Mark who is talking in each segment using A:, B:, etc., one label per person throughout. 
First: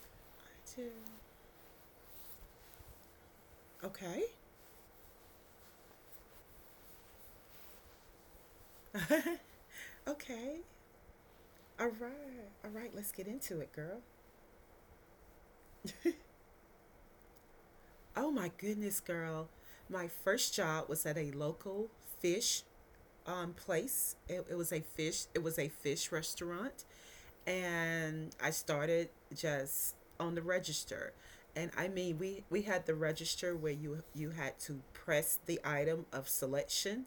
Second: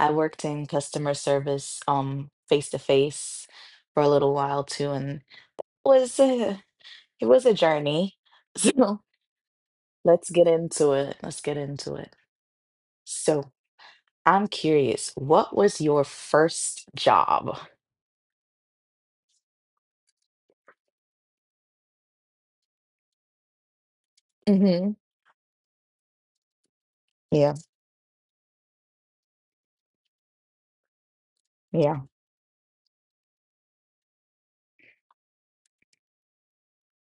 A: I worked in
B: Two.
A: customer service, face to face for a
B: Okay.
A: little while too, and was a, it was a journey. So let's get
B: Okay.
A: into it. Let's get
B: All
A: into it.
B: right. All right. Let's get
A: So,
B: into it, girl.
A: I'm curious, what was your first job?
B: Oh my goodness, girl. My first job was at a local fish place. It was a
A: Mm-hmm.
B: fish. It was a fish restaurant,
A: Yeah,
B: and I started just on the register. And I
A: yeah,
B: mean, we had the register where you had to press the item of selection,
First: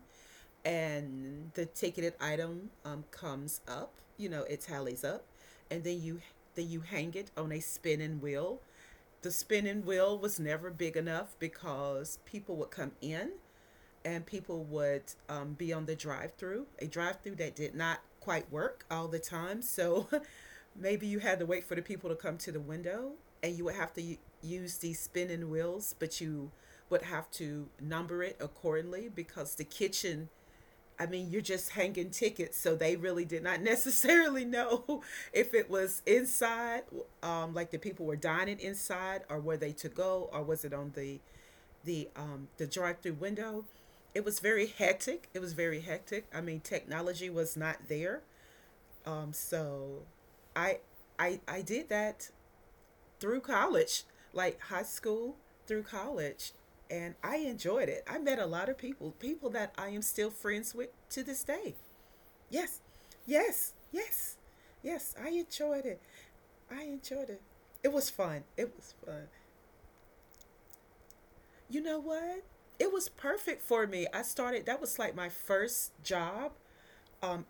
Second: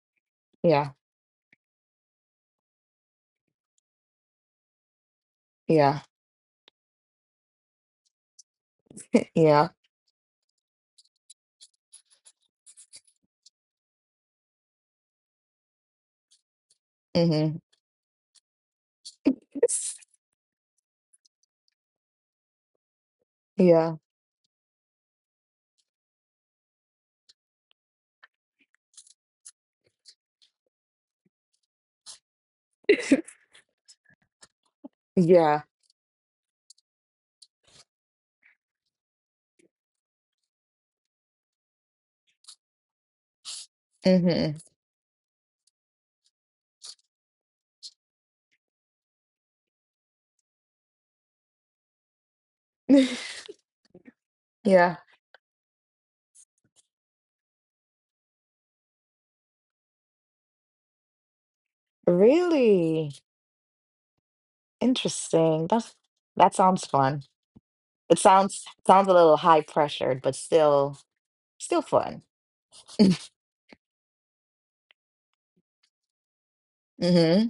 A: yeah,
B: and the ticketed item comes up, you know, it tallies up, and then
A: yeah,
B: you then you hang it on a spinning wheel. The
A: yeah.
B: spinning wheel was never big enough because people would come in, and people would be on the drive through, a drive through that
A: Mm-hmm.
B: did not quite work all the time, so maybe you had to wait for the people to come to the window. And you would have
A: Yeah,
B: to use these spinning wheels, but you would have to number it accordingly, because the kitchen, I mean, you're just hanging tickets, so they really did not necessarily know if
A: yeah.
B: it was inside, like the people were dining inside, or were they to go, or was it on the the drive-through window. It was
A: Mm-hmm.
B: very hectic. It was very hectic. I mean, technology was not there, so I I did that through college, like high
A: Yeah.
B: school through college, and I enjoyed it. I met a lot of people, people that I am still friends with to this day. Yes,
A: Really
B: yes, yes, yes. I
A: interesting.
B: enjoyed
A: That's
B: it.
A: that
B: I
A: sounds fun.
B: enjoyed it. It was
A: It
B: fun.
A: sounds
B: It was
A: sounds a
B: fun.
A: little high pressured, but still
B: You
A: still
B: know
A: fun.
B: what? It was perfect for me. I started, that was like my first job. Um,
A: Mm-hmm.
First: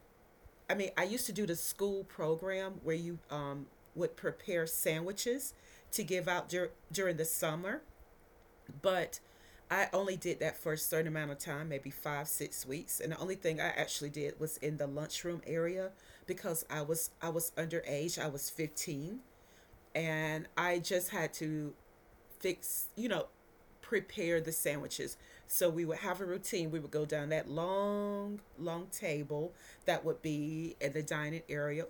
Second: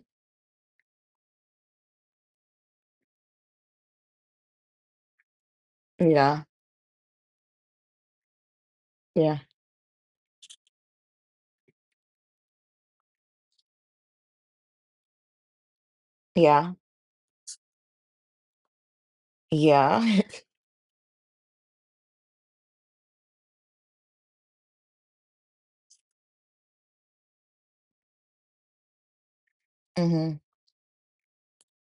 B: I mean, I used to do the school program where you would prepare sandwiches to give
A: Yeah,
B: out during the summer. But
A: yeah,
B: I only did that for a certain amount of time, maybe five, 6 weeks. And the only thing I actually did was in the lunchroom area because
A: yeah,
B: I was underage. I was 15,
A: yeah.
B: and I just had to fix, you know, prepare the sandwiches. So we would have a routine. We would go down that long, long table that would
A: Mm-hmm.
B: be in the dining area,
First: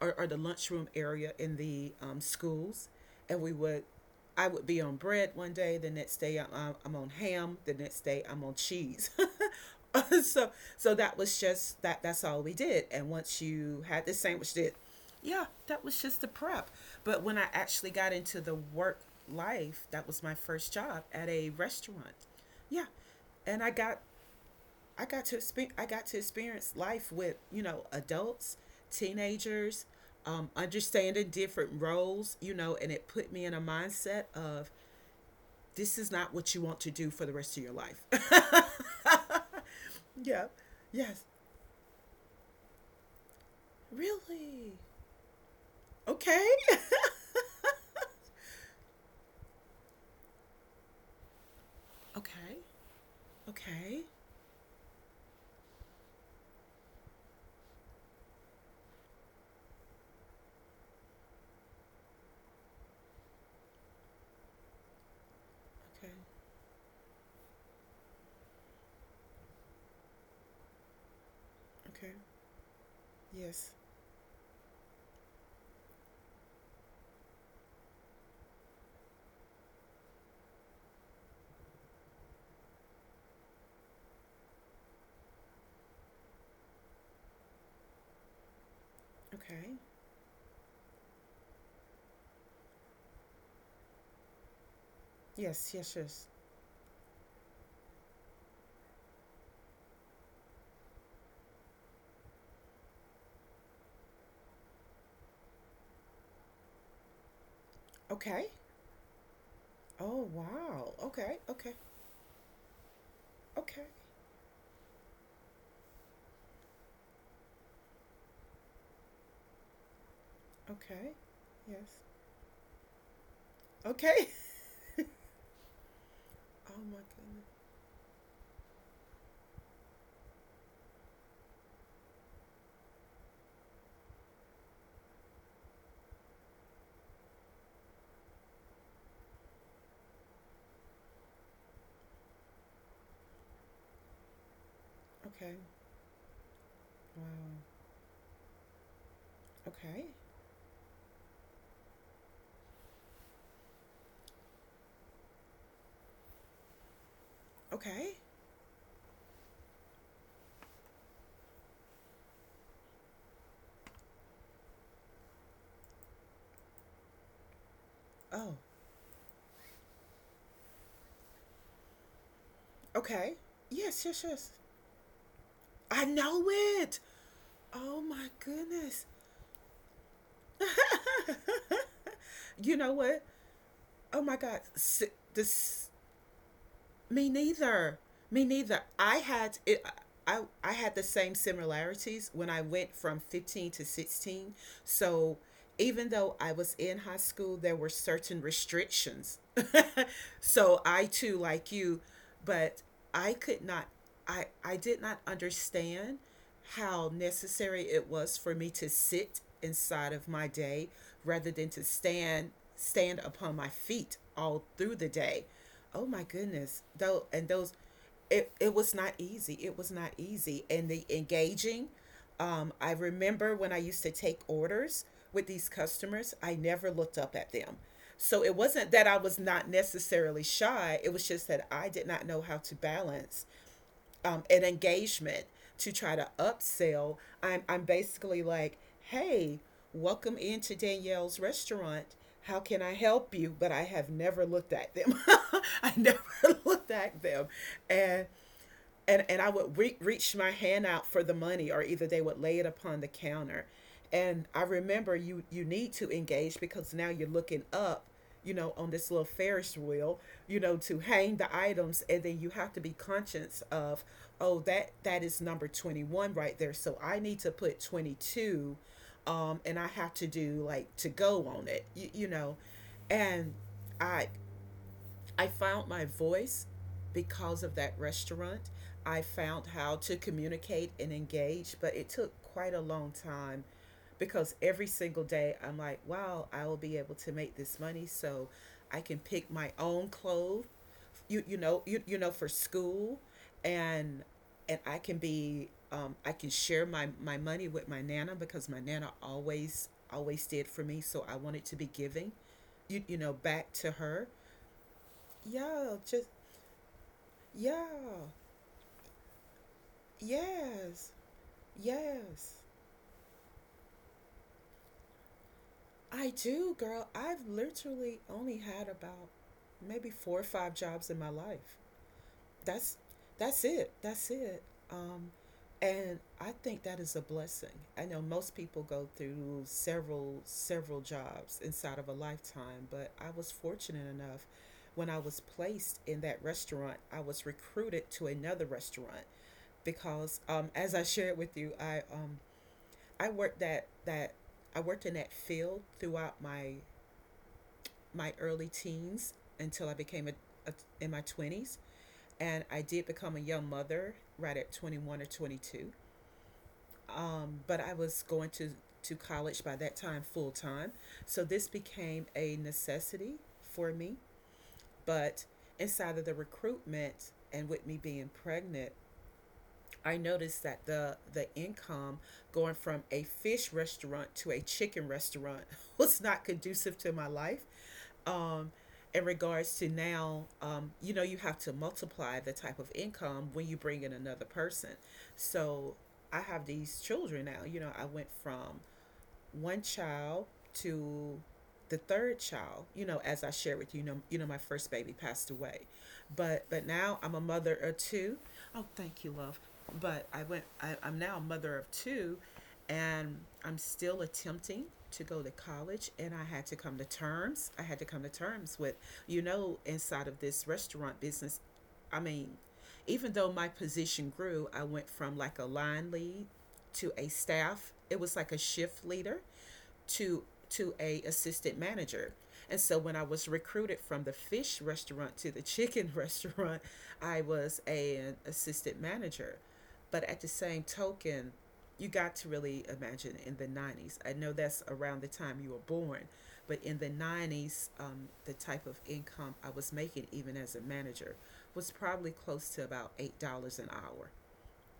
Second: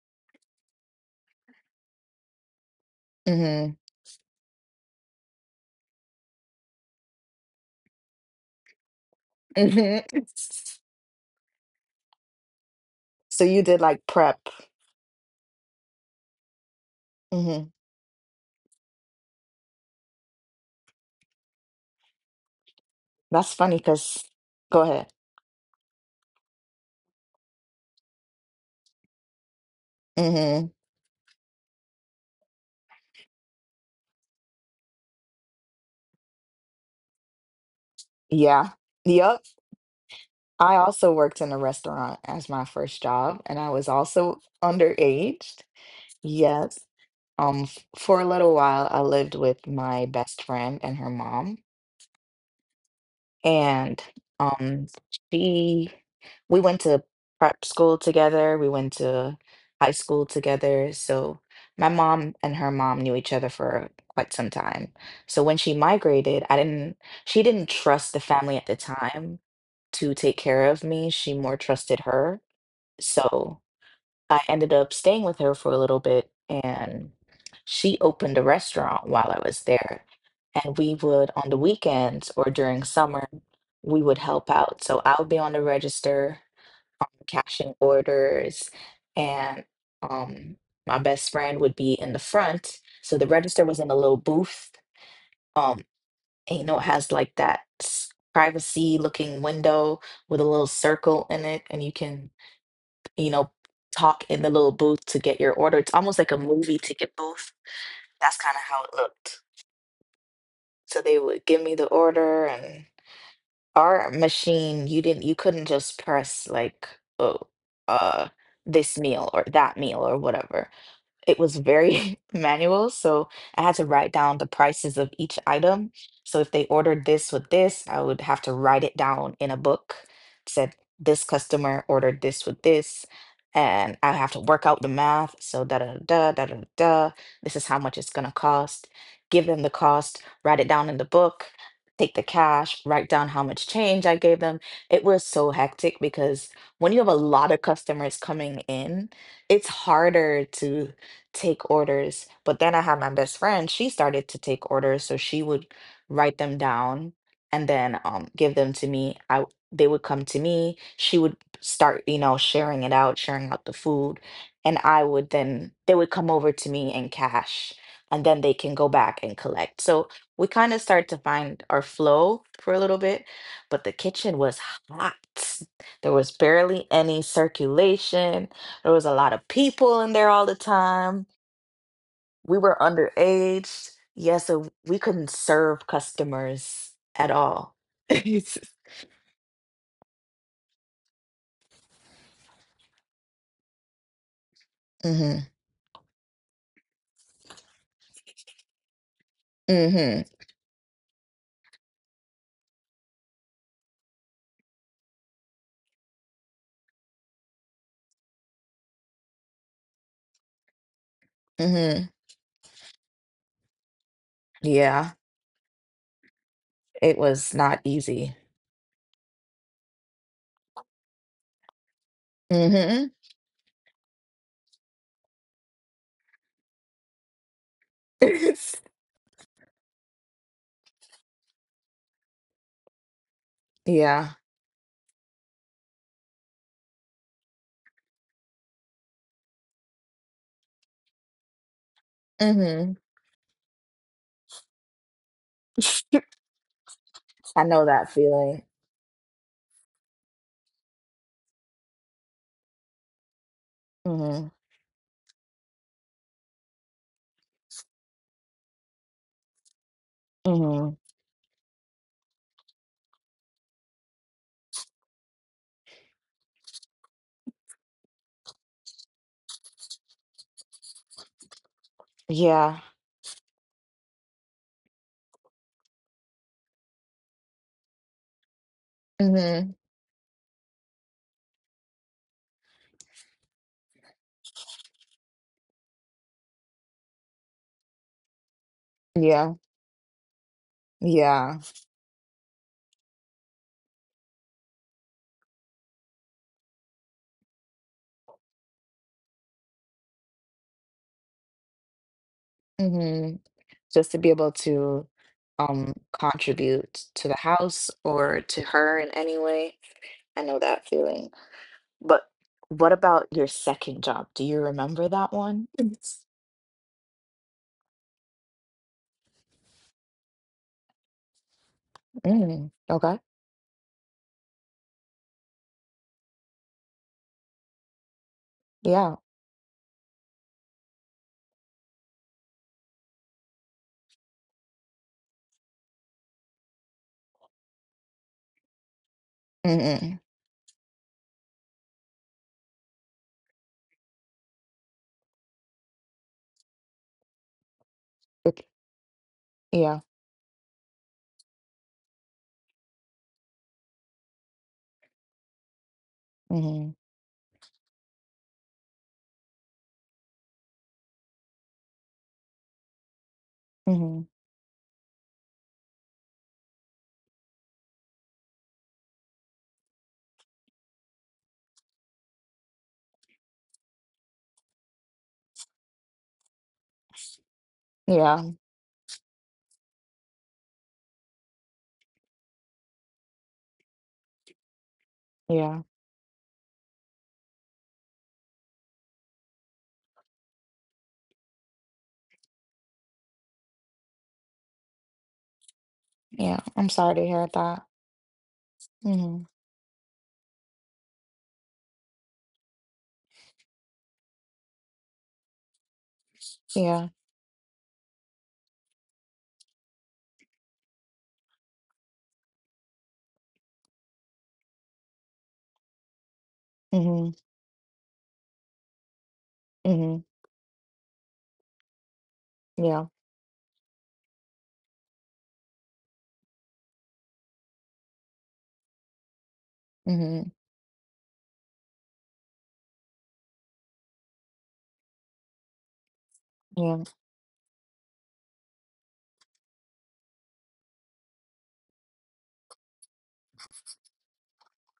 B: or the lunchroom area in the schools. And we
A: Mm-hmm.
B: would, I would be on bread one day, the next day I'm on ham, the next day I'm on cheese.
A: Mm-hmm.
B: so so that was just that, that's all we did. And once
A: So you did
B: you
A: like
B: had this
A: prep.
B: sandwich did, yeah, that was just the prep. But when I
A: Hmm.
B: actually got into the work life, that was my first job at a restaurant. Yeah.
A: That's
B: And i
A: funny
B: got
A: because go
B: I
A: ahead.
B: got to experience I got to experience life with, you know, adults, teenagers,
A: Hmm.
B: understanding different roles, you know, and it put me in a mindset of, this is not what you want to do for the rest of your life.
A: Yeah. Yep.
B: Yeah.
A: I also
B: Yes.
A: worked in a restaurant as my first job, and I was also
B: Really.
A: underage.
B: Okay.
A: Yes. For a little while, I lived with my best friend and her mom.
B: Okay. Okay.
A: And um she We went to prep school together, we went to high school together, so my mom and her mom knew each other for quite some time. So when she
B: Okay.
A: migrated, I didn't she didn't trust the family at the time to take care of me. She more trusted
B: Okay.
A: her. So
B: Yes.
A: I ended up staying with her for a little bit, and she opened a restaurant while I was there. And we would, on the weekends or during summer, we would help out. So I would be on the register, cashing orders, and
B: Okay.
A: um, my best friend would be in the front. So the register was in a little booth.
B: Yes.
A: Um,
B: Yes. Yes.
A: and you know, it has like that privacy looking window with a little circle in it, and you can you know, talk in the little booth to get your order. It's almost like a movie ticket booth. That's
B: Okay.
A: kind of how it looked.
B: Oh wow.
A: So they
B: Okay.
A: would give
B: Okay.
A: me the order and
B: Okay.
A: our machine, you couldn't just press like, oh, uh, this meal or that meal or whatever.
B: Okay.
A: It was
B: Yes.
A: very manual, so I had to write
B: Okay.
A: down the prices of each item. So if they
B: Oh my
A: ordered this
B: goodness.
A: with this, I would have to write it down in a book. Said this customer ordered this with this, and I have to work out the math. So da da da da da da. Da, this is how much it's gonna cost. Give them the cost. Write it down in the book. Take the cash. Write down how much change I gave them. It was so
B: Okay.
A: hectic because when you have a
B: Wow.
A: lot of customers coming in, it's
B: Okay.
A: harder to take orders. But then I had my best friend, she started to take orders, so she would write them down and then
B: Okay.
A: give them to me. They would come to me. She would start, you know, sharing it out, sharing out the food, and I would then they would come over to me and cash, and then they
B: Oh.
A: can go back and collect. So we kind of start to find our flow for a little bit,
B: Okay.
A: but the
B: Yes. Yes.
A: kitchen
B: Yes.
A: was hot.
B: I
A: There was
B: know
A: barely
B: it.
A: any
B: Oh my
A: circulation. There was
B: goodness.
A: a lot of people in there all the time. We
B: You
A: were
B: know what?
A: underage.
B: Oh my
A: Yeah,
B: God.
A: so we
B: S-
A: couldn't serve
B: this
A: customers
B: Me
A: at all.
B: neither. Me
A: It's-
B: neither. I had it. I had the same similarities when I went from 15 to 16. So
A: Mm-hmm.
B: even though I was in high school, there were certain restrictions.
A: Mm-hmm.
B: So I too, like you, but I could not. I did not understand how necessary it was for me to sit inside of my day rather than to
A: Mm-hmm.
B: stand upon my feet all through the
A: Yeah,
B: day. Oh my goodness,
A: it
B: though. And
A: was
B: those,
A: not easy.
B: it was not easy. It was not easy. And the engaging, I
A: Mm-hmm.
B: remember when I used to take orders with these customers, I never looked up at them. So it
A: it's-
B: wasn't that I was not necessarily shy, it was just that I did not know how to balance
A: Yeah.
B: an engagement, to try to upsell. I'm basically like, hey, welcome into Danielle's restaurant. How can
A: Mm-hmm.
B: I help you? But I have never looked at them. I never looked at them.
A: I know that
B: And
A: feeling.
B: and I would reach my hand out for the money, or either they would lay it upon the counter.
A: Mm-hmm.
B: And I remember you need to engage because now you're looking up, you know, on this little Ferris wheel, you know,
A: Mm-hmm.
B: to hang the items, and then you have to be conscious of, oh, that is number 21 right there, so I need to put 22, and I have to do like to go on it,
A: Yeah.
B: and I I found my voice because of that restaurant. I
A: Mm-hmm.
B: found how to communicate and engage, but it took quite a long time because every single day I'm like, wow, I will be able to make this money so I can
A: Yeah.
B: pick my own clothes, you
A: Yeah.
B: you know, you, you know for school, and and I can be I can share my money with my nana because my nana always did for me, so I wanted to be giving,
A: Mm-hmm.
B: back to
A: Just to be
B: her.
A: able to
B: Yeah, just
A: contribute to the house
B: yeah.
A: or to her in any way. I know that
B: Yes.
A: feeling. But
B: Yes.
A: what about your second job? Do you remember that one? Yes.
B: I do, girl. I've literally only had about maybe four or five jobs in my life.
A: Mm,
B: That's
A: okay.
B: that's it. That's it. Um and I think that is a blessing. I know most people go
A: Yeah.
B: through several jobs inside of a lifetime, but I was fortunate enough. When I was placed in that restaurant, I was recruited to another restaurant
A: Mm-mm.
B: because, as I shared with you, I worked that that I worked in that field throughout my
A: Okay.
B: early teens until I
A: Yeah.
B: became a in my twenties, and I did become a young mother right at 21 or 22.
A: Mm-hmm.
B: But I was going to college by that time full time, so this became a necessity for me.
A: Mm-hmm.
B: But inside of the recruitment and with me being pregnant, I noticed that the income, going from a fish restaurant to a chicken restaurant was not conducive to my life.
A: Yeah.
B: Um, in regards to now, you know, you have to multiply the type of income when you bring in another person.
A: Yeah.
B: So I have these children now. You know, I went from one child to the third child, you know, as I share with you, you know my first baby passed away,
A: Yeah.
B: but
A: I'm sorry
B: now
A: to
B: I'm a
A: hear
B: mother
A: that.
B: of two. Oh, thank you,
A: Mm-hmm.
B: love. But I went, I'm now a mother of two, and I'm still attempting to go to college, and I had to come to
A: Yeah.
B: terms I had to come to terms with, you know, inside of this restaurant business. I mean, even though my position grew, I went from like a line lead to a
A: Mm-hmm.
B: staff, it was like a shift leader
A: Mm-hmm.
B: to a assistant manager. And so
A: Yeah.
B: when I was recruited from the fish restaurant to the chicken restaurant, I was an assistant manager. But at the
A: Mm-hmm.
B: same token, you got to really imagine in the 90s. I know that's around the time you were born, but in
A: Yeah.
B: the 90s, the type of income I was making, even as a manager, was probably close to about $8 an hour.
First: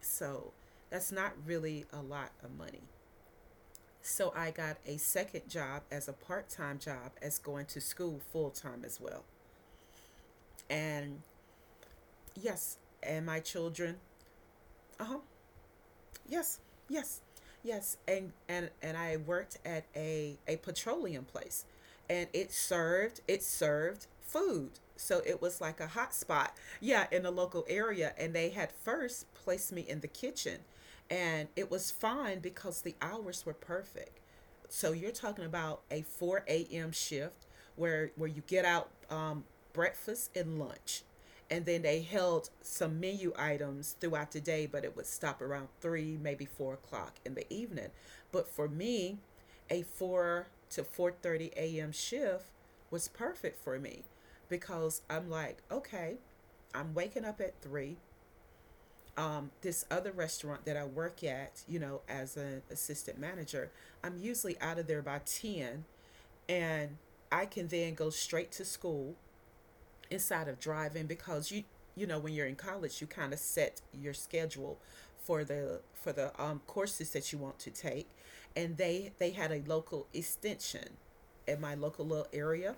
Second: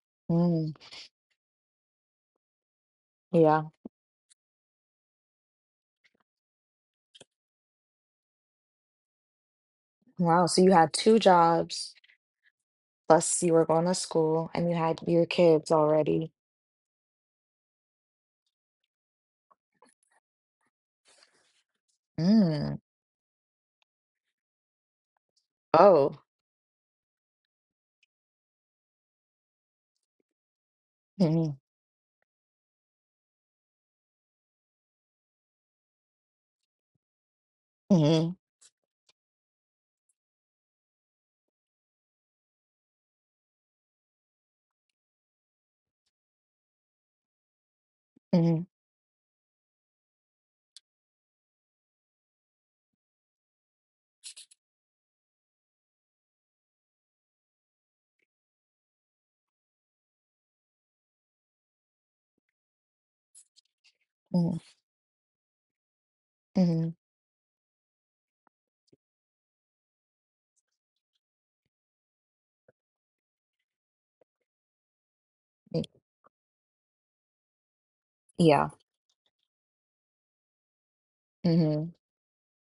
B: So
A: Mm.
B: that's not really a lot of money.
A: Yeah.
B: So I got a second job, as a part time job, as going to school full time as well.
A: Wow. So you had two
B: And
A: jobs,
B: yes, and my
A: plus you were going to
B: children,
A: school and you had
B: uh huh,
A: your kids already.
B: yes, yes, yes. And I worked at a petroleum place, and it
A: Mm.
B: served food. So it was like a hot
A: Oh.
B: spot, yeah, in the local area. And they had first placed me in the kitchen, and
A: Mm-hmm.
B: it was fine because the hours were perfect. So you're talking about a 4 a.m. shift where
A: Mm-hmm.
B: you get out breakfast and lunch, and then they held some menu items throughout the day, but it would stop around 3, maybe 4 o'clock in the evening. But
A: Mm-hmm.
B: for me, a 4 to 4:30 a.m. shift was perfect for me because I'm like, okay, I'm waking up at 3. This other restaurant that I work at, you know, as an assistant manager, I'm
A: Mm-hmm.
B: usually out of there by ten,
A: Mm-hmm.
B: and I can then go straight to school inside of driving because you know when you're in college you kind of set your schedule for the courses that you want to take,
A: Yeah.
B: and they had a local extension in my
A: Mm-hmm.
B: local little area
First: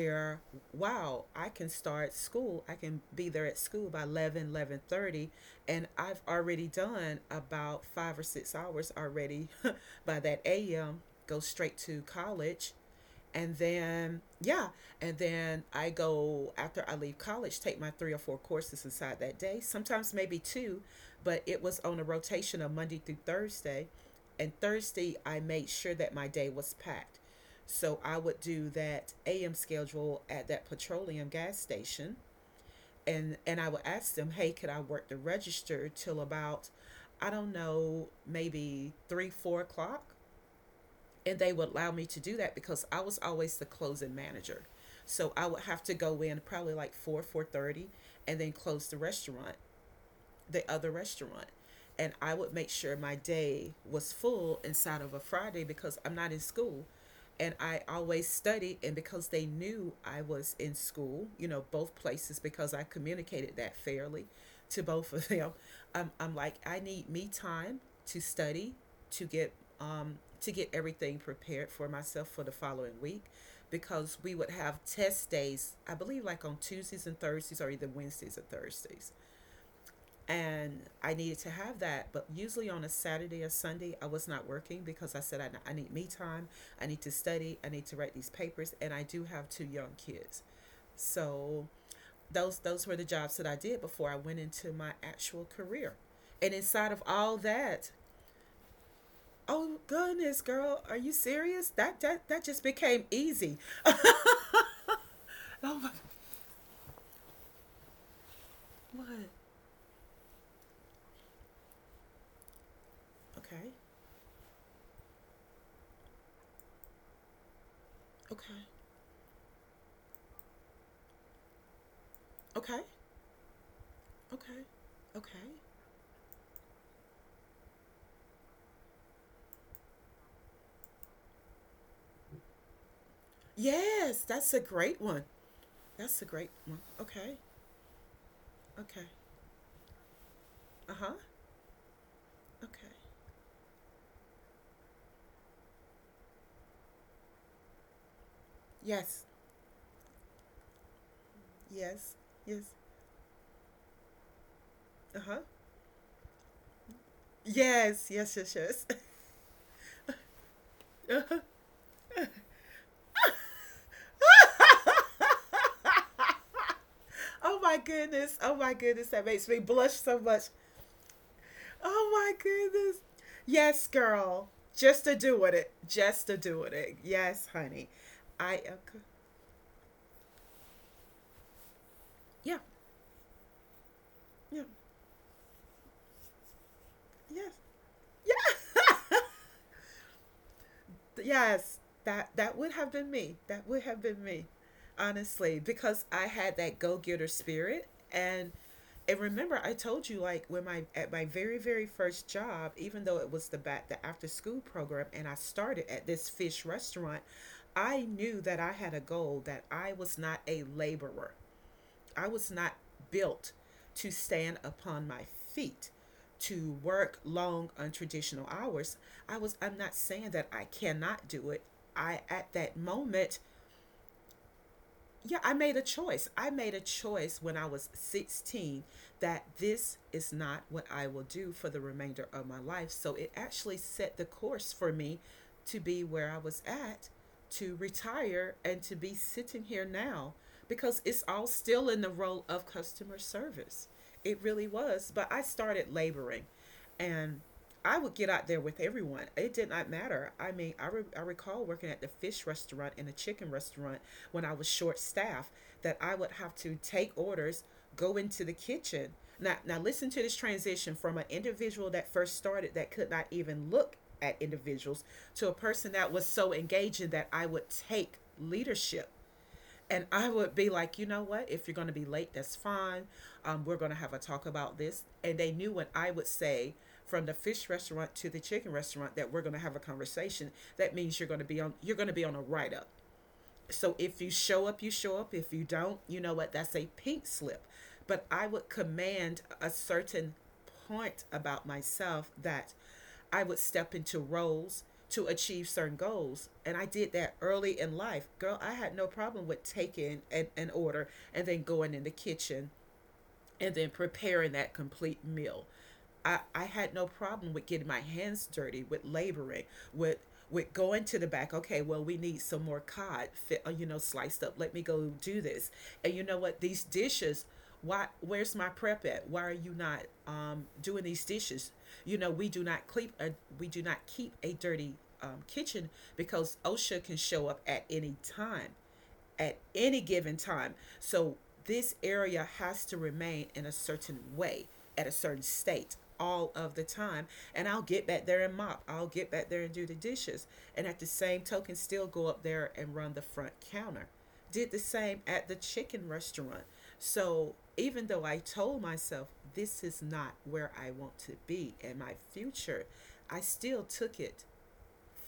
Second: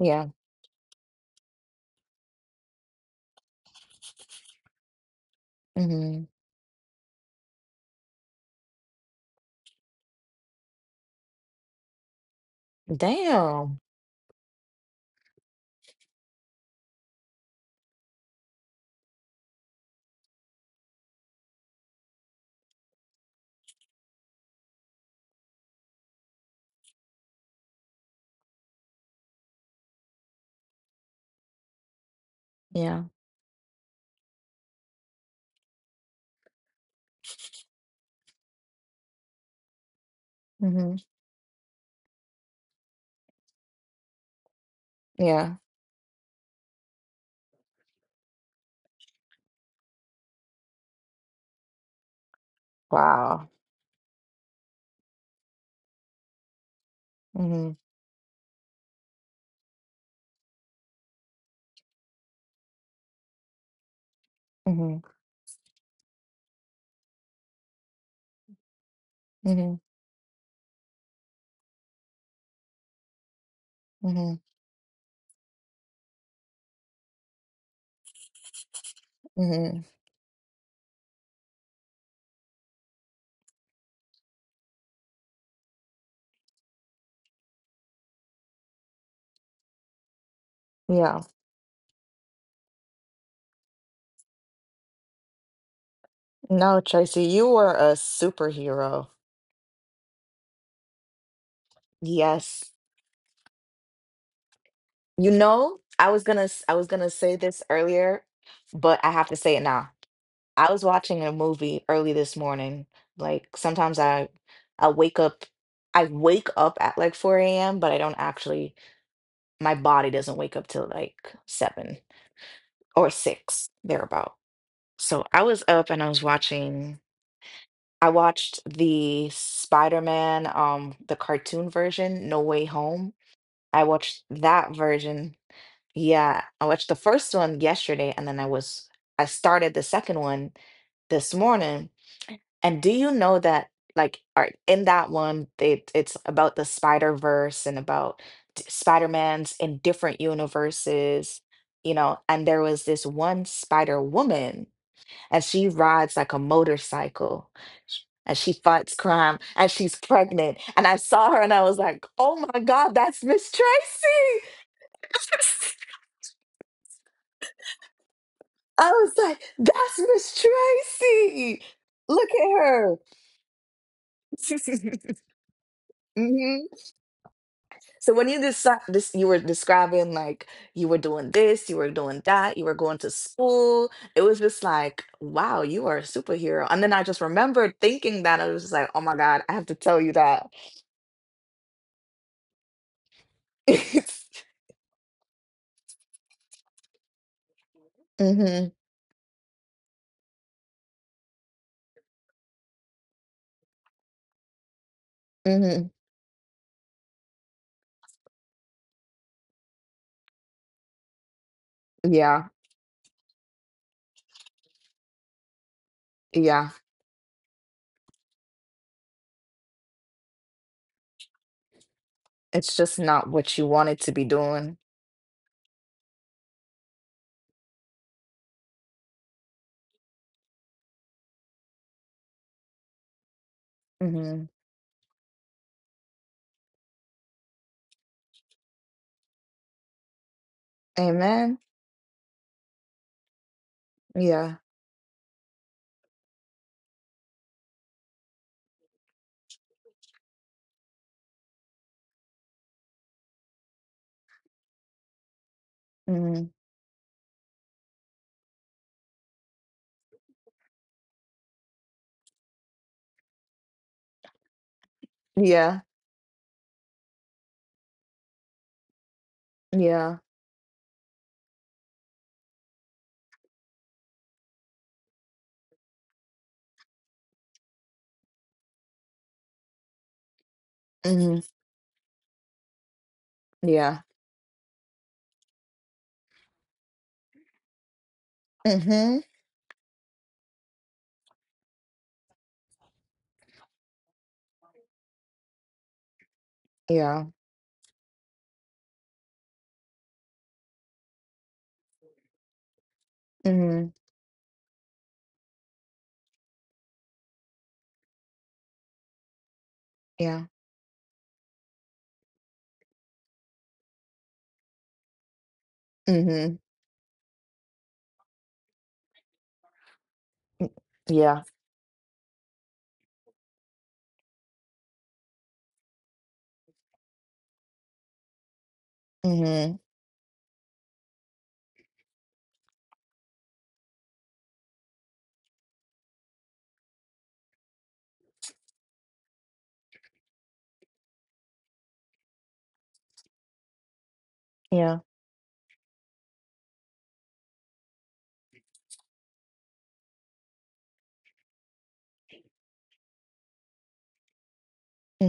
A: Yeah.
B: wow, I can start school, I can be there at school by 11, 11:30 and I've
A: Mhm.
B: already done about five or six hours already by that a.m. Go straight to college, and
A: Damn.
B: then yeah, and then I go, after I leave college, take my three or four courses inside that day, sometimes maybe two. But it was on a rotation of Monday through Thursday, and Thursday I made sure that my day was packed, so I would do that a.m. schedule at that petroleum gas station.
A: Yeah.
B: And I would ask them, hey, could I work the register till about, I don't know, maybe 3, 4 o'clock
A: Mhm.
B: And they would allow me to do that because I was always the closing manager. So I
A: Yeah.
B: would have to go in probably like 4, 4:30 and then close the restaurant, the other restaurant. And I would make sure my
A: Wow.
B: day was full inside of a Friday because I'm not in school. And
A: Mhm.
B: I always studied, and because they knew I was in school, you know, both places, because I communicated that fairly to
A: Mhm.
B: both of them, I'm like, I need me time to study, to get
A: Mhm.
B: to get everything prepared for myself for the following week because we
A: Mhm.
B: would have test days, I believe like on Tuesdays and Thursdays or either Wednesdays or Thursdays,
A: Mhm.
B: and I needed to have that. But usually on a Saturday or Sunday, I was not working because I said I need me time, I need to study, I need to write these papers, and I do have two young kids.
A: Yeah.
B: So those were the jobs that I did before I went into my actual career. And
A: No,
B: inside of
A: Tracy,
B: all
A: you were a
B: that,
A: superhero.
B: oh goodness, girl, are you serious? That just
A: Yes.
B: became easy.
A: You
B: Oh
A: know,
B: my,
A: I was gonna say this earlier, but I have
B: what?
A: to say it now. I was watching a movie early this morning. Like
B: Okay,
A: sometimes I wake up I wake up at like 4 a.m., but I don't
B: okay,
A: actually my body doesn't wake up till like 7
B: okay,
A: or 6 thereabout.
B: okay,
A: So I
B: okay.
A: was up and I was watching. I watched the Spider-Man, the cartoon version, No Way Home. I
B: Yes,
A: watched
B: that's a
A: that
B: great one.
A: version.
B: That's a
A: Yeah,
B: great
A: I
B: one.
A: watched the first
B: Okay.
A: one yesterday, and then
B: Okay.
A: I started the second one
B: Uh huh.
A: this morning. And
B: Okay.
A: do you know that like all right, in that one, they it's about the Spider-Verse and about
B: Yes.
A: Spider-Mans in different universes, you
B: Yes.
A: know, and there
B: Yes.
A: was this one Spider-Woman
B: Uh huh.
A: as she rides like a motorcycle,
B: Yes.
A: as
B: Yes.
A: she
B: Yes. Yes.
A: fights crime, as she's pregnant. And I saw her
B: Uh-huh.
A: and I was like, oh my God, that's Miss Tracy.
B: Oh my goodness. Oh my
A: I
B: goodness.
A: was
B: That
A: like,
B: makes me blush
A: that's
B: so
A: Miss
B: much.
A: Tracy.
B: Oh
A: Look
B: my
A: at her.
B: goodness. Yes, girl. Just to do with it. Just to do
A: Mhm.
B: with it. Yes, honey.
A: So when you
B: I
A: decide
B: am. Co-
A: this, you were describing like you were doing this, you were doing that,
B: Yeah.
A: you were going to school. It was just
B: Yeah.
A: like, wow, you are a superhero. And then I just
B: Yes.
A: remembered thinking that I was just like, oh my God, I have to tell you that.
B: Yes. Yes. That would have been me. That would have been me honestly, because I had that go getter spirit and
A: Mhm,
B: and remember I told you, like when my, at my very first job, even though it was the back, the after school program, and I
A: mhm.
B: started at this fish restaurant, I knew that I had a goal, that I was not a laborer, I
A: Yeah,
B: was not built to stand upon my feet
A: yeah.
B: to work long untraditional hours. I'm not saying that I cannot do it. I, at
A: It's
B: that
A: just not
B: moment,
A: what you wanted to be doing.
B: yeah, I made a choice. I made a choice when I was 16, that this is not what I will do for the remainder of my life. So it actually set the
A: Mhm.
B: course for me to be where I was at, to retire, and to be sitting here now, because it's all
A: Amen.
B: still in the role of customer service. It
A: Yeah.
B: really was. But I started laboring, and I would get out there with everyone. It did not matter. I mean, I, re- I recall working at the fish restaurant and the chicken restaurant when I was short staffed, that I would
A: Mhm.
B: have to take orders, go into the kitchen. Now listen to this transition, from an individual that first started, that could not even look at individuals, to a
A: Yeah.
B: person that was so engaging that I would take leadership. And
A: Yeah.
B: I would be like, you know what? If you're going to be late, that's fine. We're going to have a talk about this. And they knew when I would say, from the fish restaurant to the chicken restaurant, that we're going to have a conversation. That means
A: Mhm.
B: you're going to be on a write up. So
A: Yeah.
B: if you show up, you show up. If you don't, you know what? That's a pink slip. But I would
A: Mhm.
B: command a certain point about myself, that I would step into roles to achieve certain goals. And I did
A: Yeah.
B: that early in life. Girl, I had no problem with taking an order and then going in the kitchen and then
A: Mhm.
B: preparing that complete meal. I had no problem with getting my hands dirty, with laboring, with
A: Yeah.
B: with going to the back. Okay, well we need some more cod, fit, you know, sliced up. Let me go do this. And you know
A: Mhm.
B: what? These dishes. Why? Where's my prep at? Why are you not
A: Mm,
B: doing these
A: yeah.
B: dishes? You know, we do not keep a dirty kitchen, because OSHA can show up at any time, at
A: Mhm.
B: any given time. So this area has to remain in a certain way, at a certain state all of the time. And I'll get back there and mop. I'll get back there and do the dishes. And at the same token, still go up there and run the front counter. Did the
A: Yeah.
B: same at the chicken restaurant. So even though I told myself this is not where I want to be in my future, I still took it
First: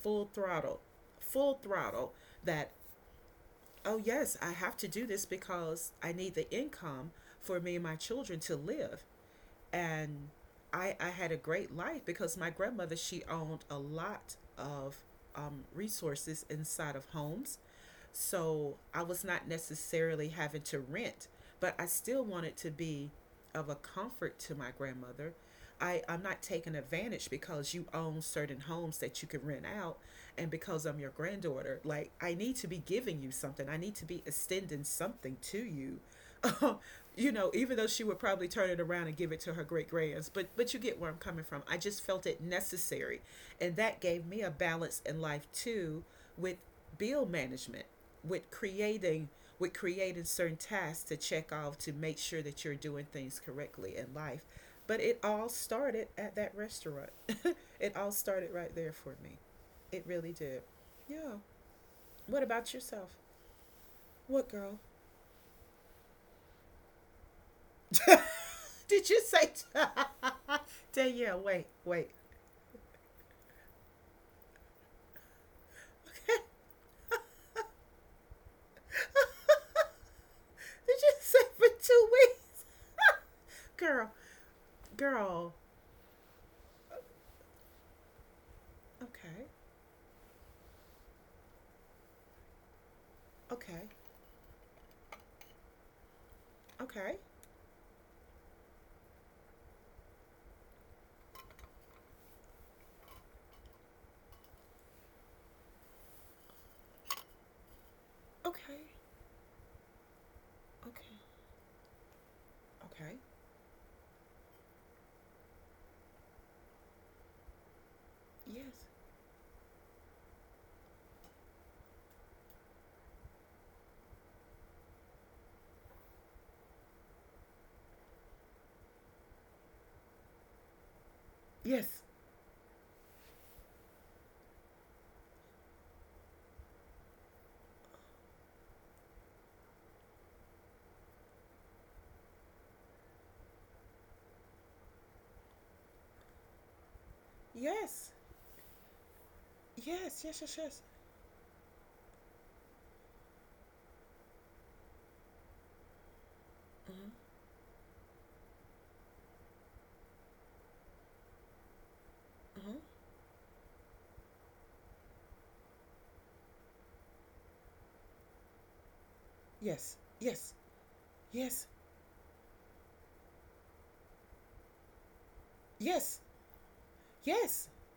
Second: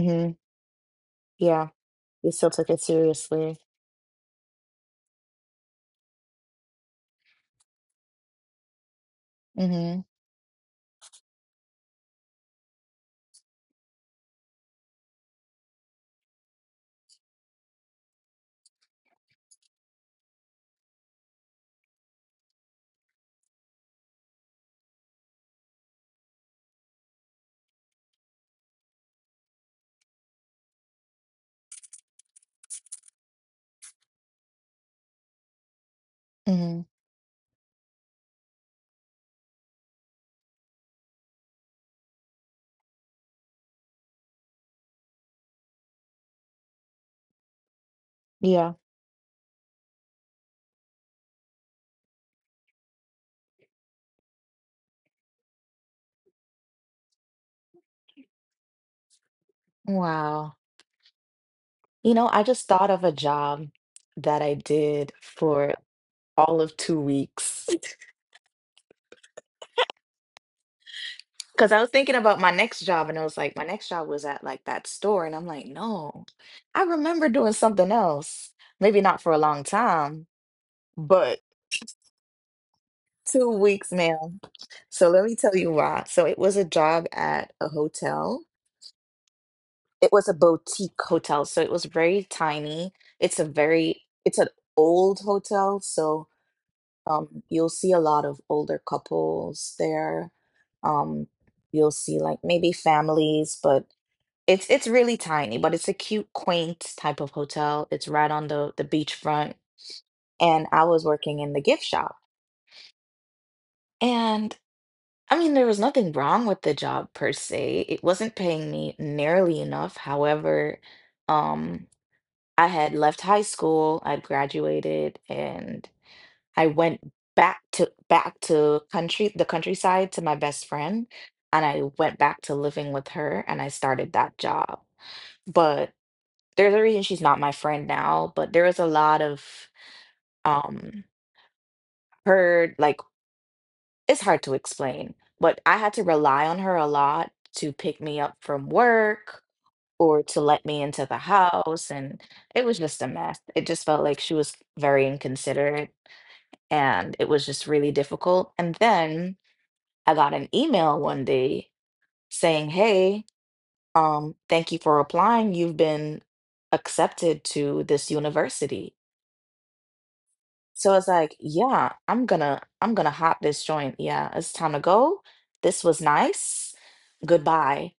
B: full throttle, full
A: Yeah.
B: throttle,
A: You still took
B: that
A: it seriously.
B: oh yes, I have to do this because I need the income for me and my children to live.
A: Mhm.
B: And I had a great life because my grandmother, she owned a lot of resources inside of homes, so I was not necessarily having to rent, but I still wanted to be of a comfort to my grandmother. I'm not taking advantage because you own certain homes that you can rent out, and because I'm your granddaughter, like I need to be giving you something. I need to be extending something to you
A: Mhm.
B: you know, even though she would probably turn it around and give it to her great grands. But you get where I'm coming from. I just felt it necessary, and that gave me a balance in life too, with bill management, with
A: Yeah.
B: creating, with creating certain tasks to check off to make sure that you're doing things correctly in life. But it all started at that restaurant. It all started right there for me. It really
A: Wow.
B: did. Yeah.
A: You know, I
B: What
A: just
B: about
A: thought of a
B: yourself?
A: job that
B: What
A: I
B: girl?
A: did for all of 2 weeks.
B: Did you say Danielle? Wait,
A: Because I was
B: wait.
A: thinking about my next job, and I was like, my next job was at like that store. And I'm like, no,
B: Okay.
A: I remember doing something else. Maybe not for a long time,
B: Did you
A: but
B: say for two weeks?
A: two weeks,
B: girl,
A: ma'am. So let me
B: girl.
A: tell you why. So it was a job at a hotel.
B: Okay,
A: It was a boutique hotel. So it was very tiny.
B: okay,
A: It's an old hotel. So
B: okay,
A: you'll see a lot of older couples there. Um, you'll see like maybe families, but it's really tiny, but it's a cute, quaint type of hotel. It's right on the
B: okay,
A: the beachfront, and I was
B: okay,
A: working in the gift shop.
B: okay.
A: And I mean, there was nothing wrong with the job per se. It wasn't paying
B: Yes,
A: me nearly enough. However, um, I had left high school, I'd graduated, and I went back to back to country the countryside to my best friend, and I
B: yes,
A: went back to living with her, and I started that job. But there's a reason she's not my friend now, but there was a lot of um her like it's hard to explain, but I had to rely on her a lot to pick
B: yes,
A: me up from work or
B: yes,
A: to
B: yes, yes,
A: let me
B: yes.
A: into the house, and it was just a mess. It just felt like she was very inconsiderate
B: Mm-hmm.
A: and it was just really difficult. And then I got an email one day saying,
B: Mm-hmm.
A: "Hey, thank you for applying. You've been accepted to this university."
B: Yes, yes,
A: So it's like,
B: yes,
A: yeah, I'm gonna hop this joint. Yeah, it's time to go. This was
B: yes,
A: nice.
B: yes.
A: Goodbye.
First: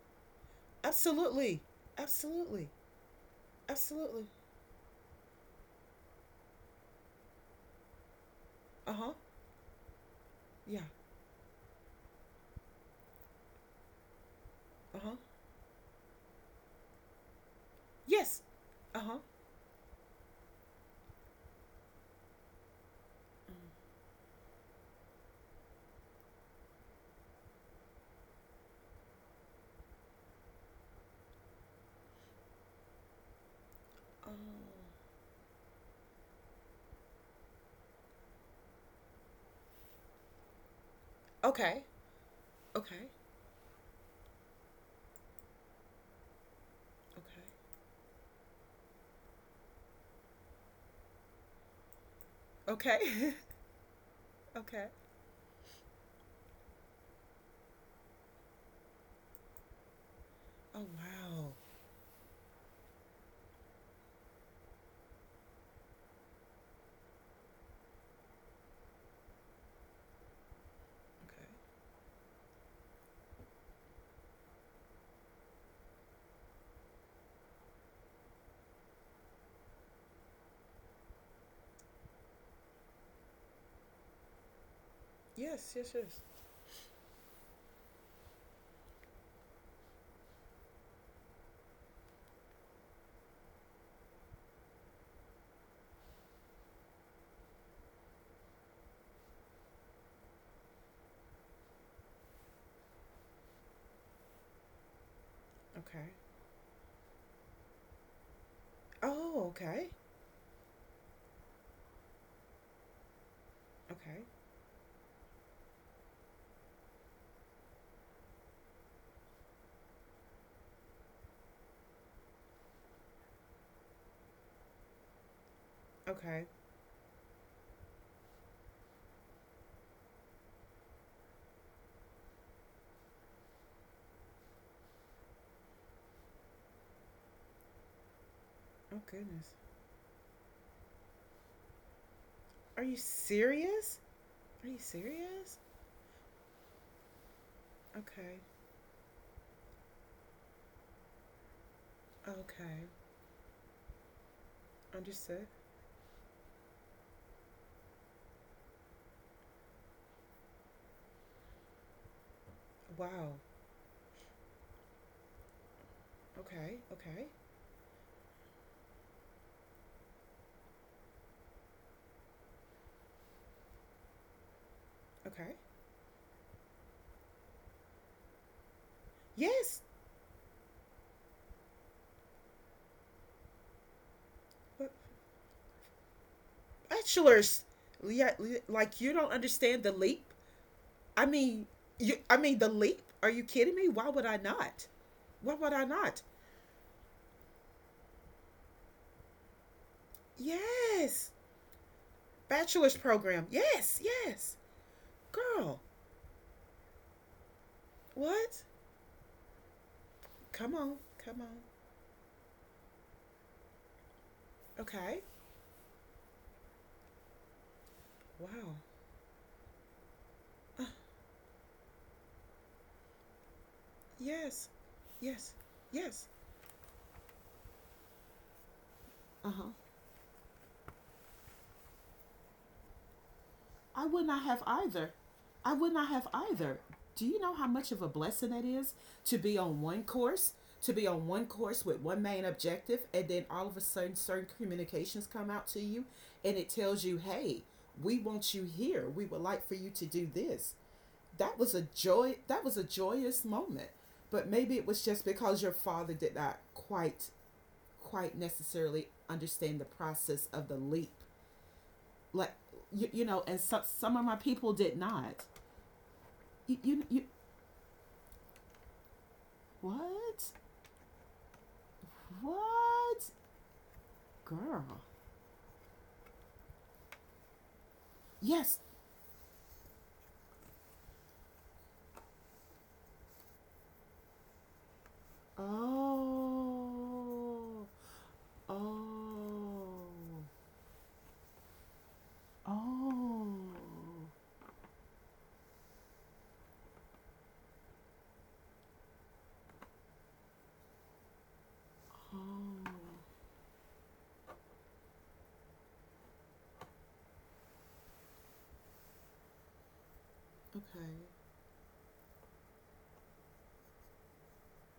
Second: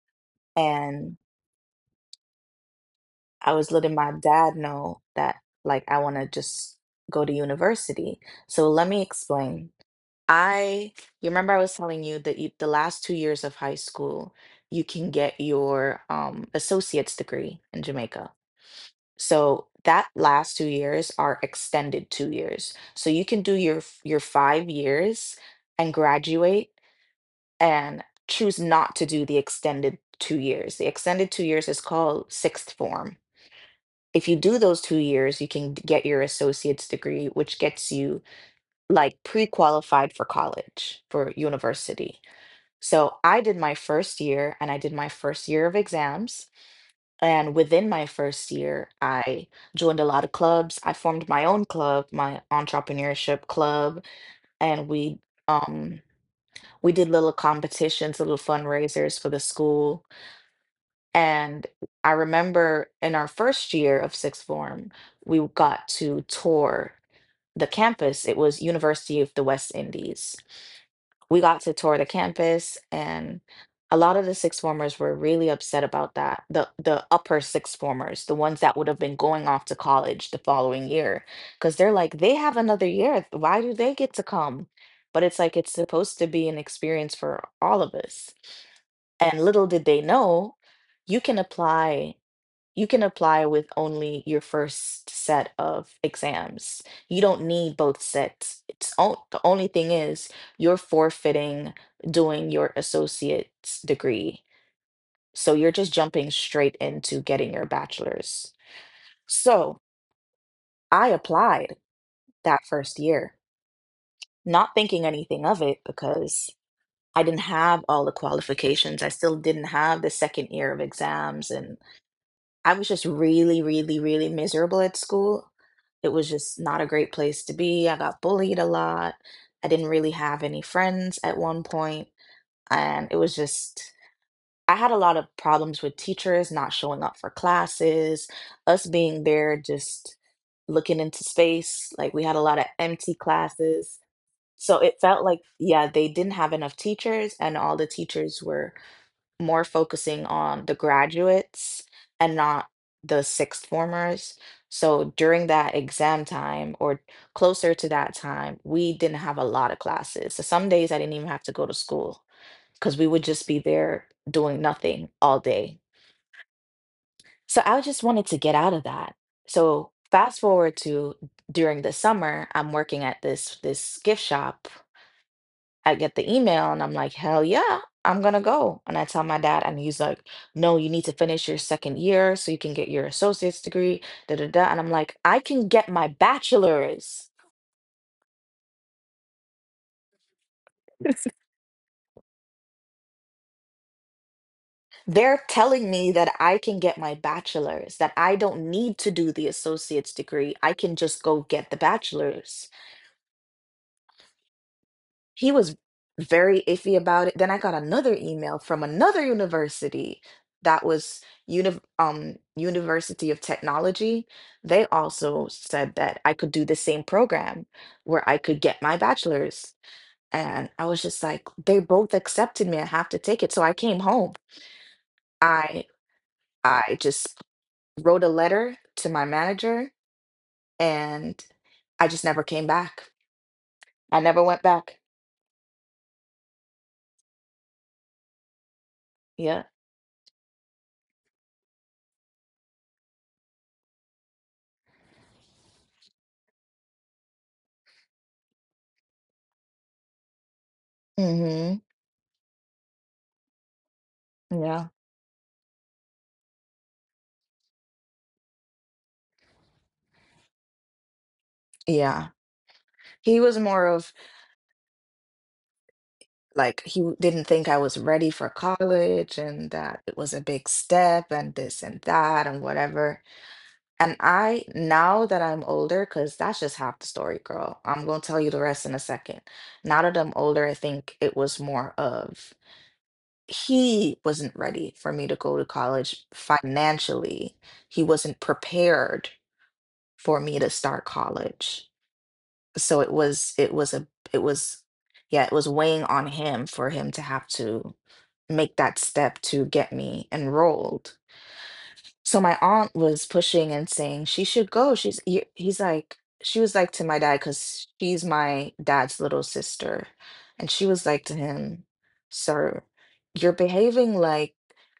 A: And
B: Absolutely, absolutely,
A: I was letting my
B: absolutely.
A: dad know that like I want to just go to university. So let
B: Uh
A: me
B: huh.
A: explain.
B: Yeah.
A: I you remember I was telling you that the last 2 years of high school, you
B: Uh
A: can
B: huh.
A: get your associate's degree in Jamaica.
B: Yes. Uh huh.
A: So that last 2 years are extended 2 years. So you can do your your 5 years and graduate and choose not to do the extended 2 years. The extended 2 years is called sixth form. If
B: Oh.
A: you do those 2 years, you can get your associate's degree, which gets you like pre-qualified for college, for
B: Okay.
A: university.
B: Okay.
A: So I did my first year and I did my first year of exams and within my first year, I joined a lot of clubs. I formed my own club, my
B: Okay. Okay.
A: entrepreneurship club,
B: okay.
A: and um we did little competitions, little fundraisers for the school.
B: Oh wow.
A: And I remember in our first year of sixth form, we got to tour the campus. It was University of the West Indies. We
B: Okay.
A: got to tour the campus, and a lot of the sixth formers were really upset about that. The upper sixth formers, the ones that would have been going off to college the following year, because they're like, they have another year, why do they get to come? But it's like, it's
B: Yes. Yes.
A: supposed
B: Yes.
A: to be an experience for all of us. And little did they know, you can apply you can apply with only your first set of exams. You don't need both sets. The only thing is, you're forfeiting doing your associate's degree. So you're just
B: Okay.
A: jumping straight into getting your bachelor's.
B: Oh.
A: So
B: Okay.
A: I applied that first year,
B: Okay.
A: not thinking anything of it, because I didn't have all the qualifications. I still didn't have the second year of exams. And I was just really, really, really miserable at school. It was
B: Okay.
A: just not a great place to be. I got bullied a lot. I didn't really have any friends at one point, and it was just, I had a lot of problems with teachers not showing up for classes, us
B: Oh
A: being
B: goodness.
A: there just looking into space. Like, we had a lot of
B: Are you
A: empty classes.
B: serious? Are
A: So
B: you
A: it felt like,
B: serious?
A: yeah, they didn't have enough teachers, and all the
B: Okay.
A: teachers were more focusing on the graduates and not
B: Okay.
A: the sixth formers. So
B: Understood.
A: during that exam time, or closer to that time, we didn't have a lot of classes. So some days I didn't even have to go to school, because we would
B: Wow.
A: just be there doing nothing all day.
B: Okay. Okay.
A: So I just wanted to get out of that. So fast forward to during the summer, I'm working at this gift shop.
B: Okay.
A: I get the email and I'm like, hell yeah, I'm gonna go. And I tell my dad, and
B: Yes.
A: he's like, no, you need to finish your second year so you can get your associate's degree, da da da. And I'm
B: But
A: like, I can get my bachelor's.
B: bachelors. Yeah. li- Like you don't understand the leap. I mean, you. I mean the leap. Are you kidding me? Why would I not?
A: They're
B: Why would I
A: telling me
B: not?
A: that I can get my bachelor's, that I don't need to do the associate's degree. I can just
B: Yes.
A: go get the bachelor's.
B: Bachelor's program. Yes, yes.
A: He was
B: Girl,
A: very iffy about it. Then I got another email
B: what?
A: from another university,
B: Come
A: that
B: on,
A: was
B: come on.
A: University of Technology. They
B: Okay.
A: also said that I could do the same program where I could
B: Wow.
A: get my bachelor's. And
B: Uh,
A: I was just like, they both accepted me. I have to take it. So I came home.
B: yes, yes,
A: I
B: yes.
A: I just wrote a letter to my
B: Uh huh.
A: manager, and I just never came back.
B: I
A: I
B: would not
A: never
B: have
A: went back.
B: either. I would not have either. Do you know how much of a blessing it is to be
A: Yeah.
B: on one course, to be on one course with one main objective, and then all of a sudden certain communications come out to you, and it tells you, hey, we want you here. We would like for you to do this. That was
A: Hmm.
B: a joy, that was a joyous moment. But maybe it
A: Yeah.
B: was just because your father did not quite, quite necessarily understand the process of the leap,
A: Yeah.
B: like, you
A: He
B: know,
A: was
B: and some,
A: more of,
B: some of my people did not. you,
A: like,
B: you you
A: didn't think I was ready for college, and that it was a
B: what?
A: big step and this and that and whatever.
B: What
A: And I,
B: girl?
A: now that I'm older, because that's just half the story, girl. I'm going to tell you the
B: Yes.
A: rest in a second. Now that I'm older, I think it was more of, he wasn't ready for me to go to college financially.
B: Oh.
A: He wasn't prepared
B: Oh.
A: for me to start college. So it was a
B: Oh.
A: it was yeah it was weighing on him, for him to have to make that step to get me enrolled. So my aunt
B: Oh.
A: was pushing and saying she should go. She's He's like, she was like to my dad, because she's my dad's little sister, and she was
B: Okay.
A: like to him, "Sir, you're behaving like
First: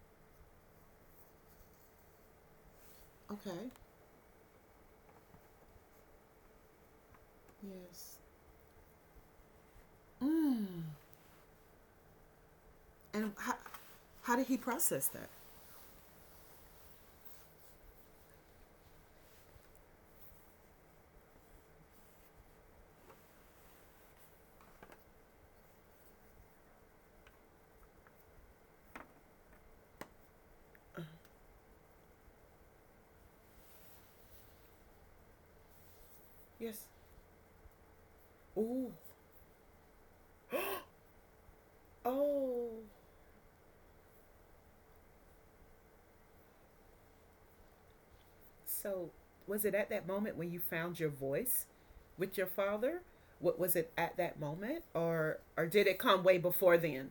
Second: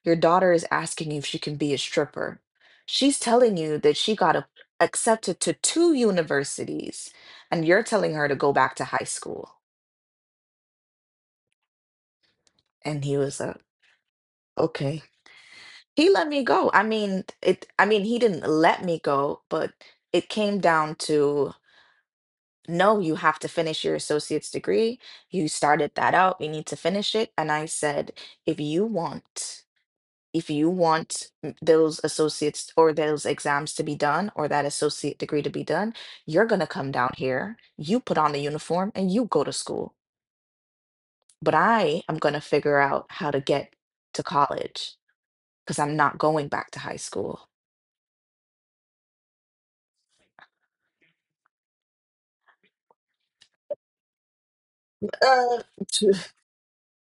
A: your daughter is asking you if she can be a stripper. She's telling
B: Okay.
A: you that she got accepted to two universities, and you're telling
B: Yes.
A: her to go back to high school."
B: Mm.
A: And he
B: And
A: was like,
B: how did he
A: "Okay."
B: process that?
A: He let me go. I mean, it, I mean, he didn't let me go, but it came down to, no, you have to finish your associate's degree. You started that out. You need to finish it. And I said, if you want, if you want those associates, or those exams to be done, or that associate degree to be done, you're going to
B: Yes.
A: come down here, you put on the uniform
B: Ooh.
A: and you go to school. But I am going to
B: Oh.
A: figure out how to get to college, because I'm not going back to high school.
B: So was it at that moment when you found your voice with your father? What was it at that moment, or
A: Uh,
B: or did it come way before then?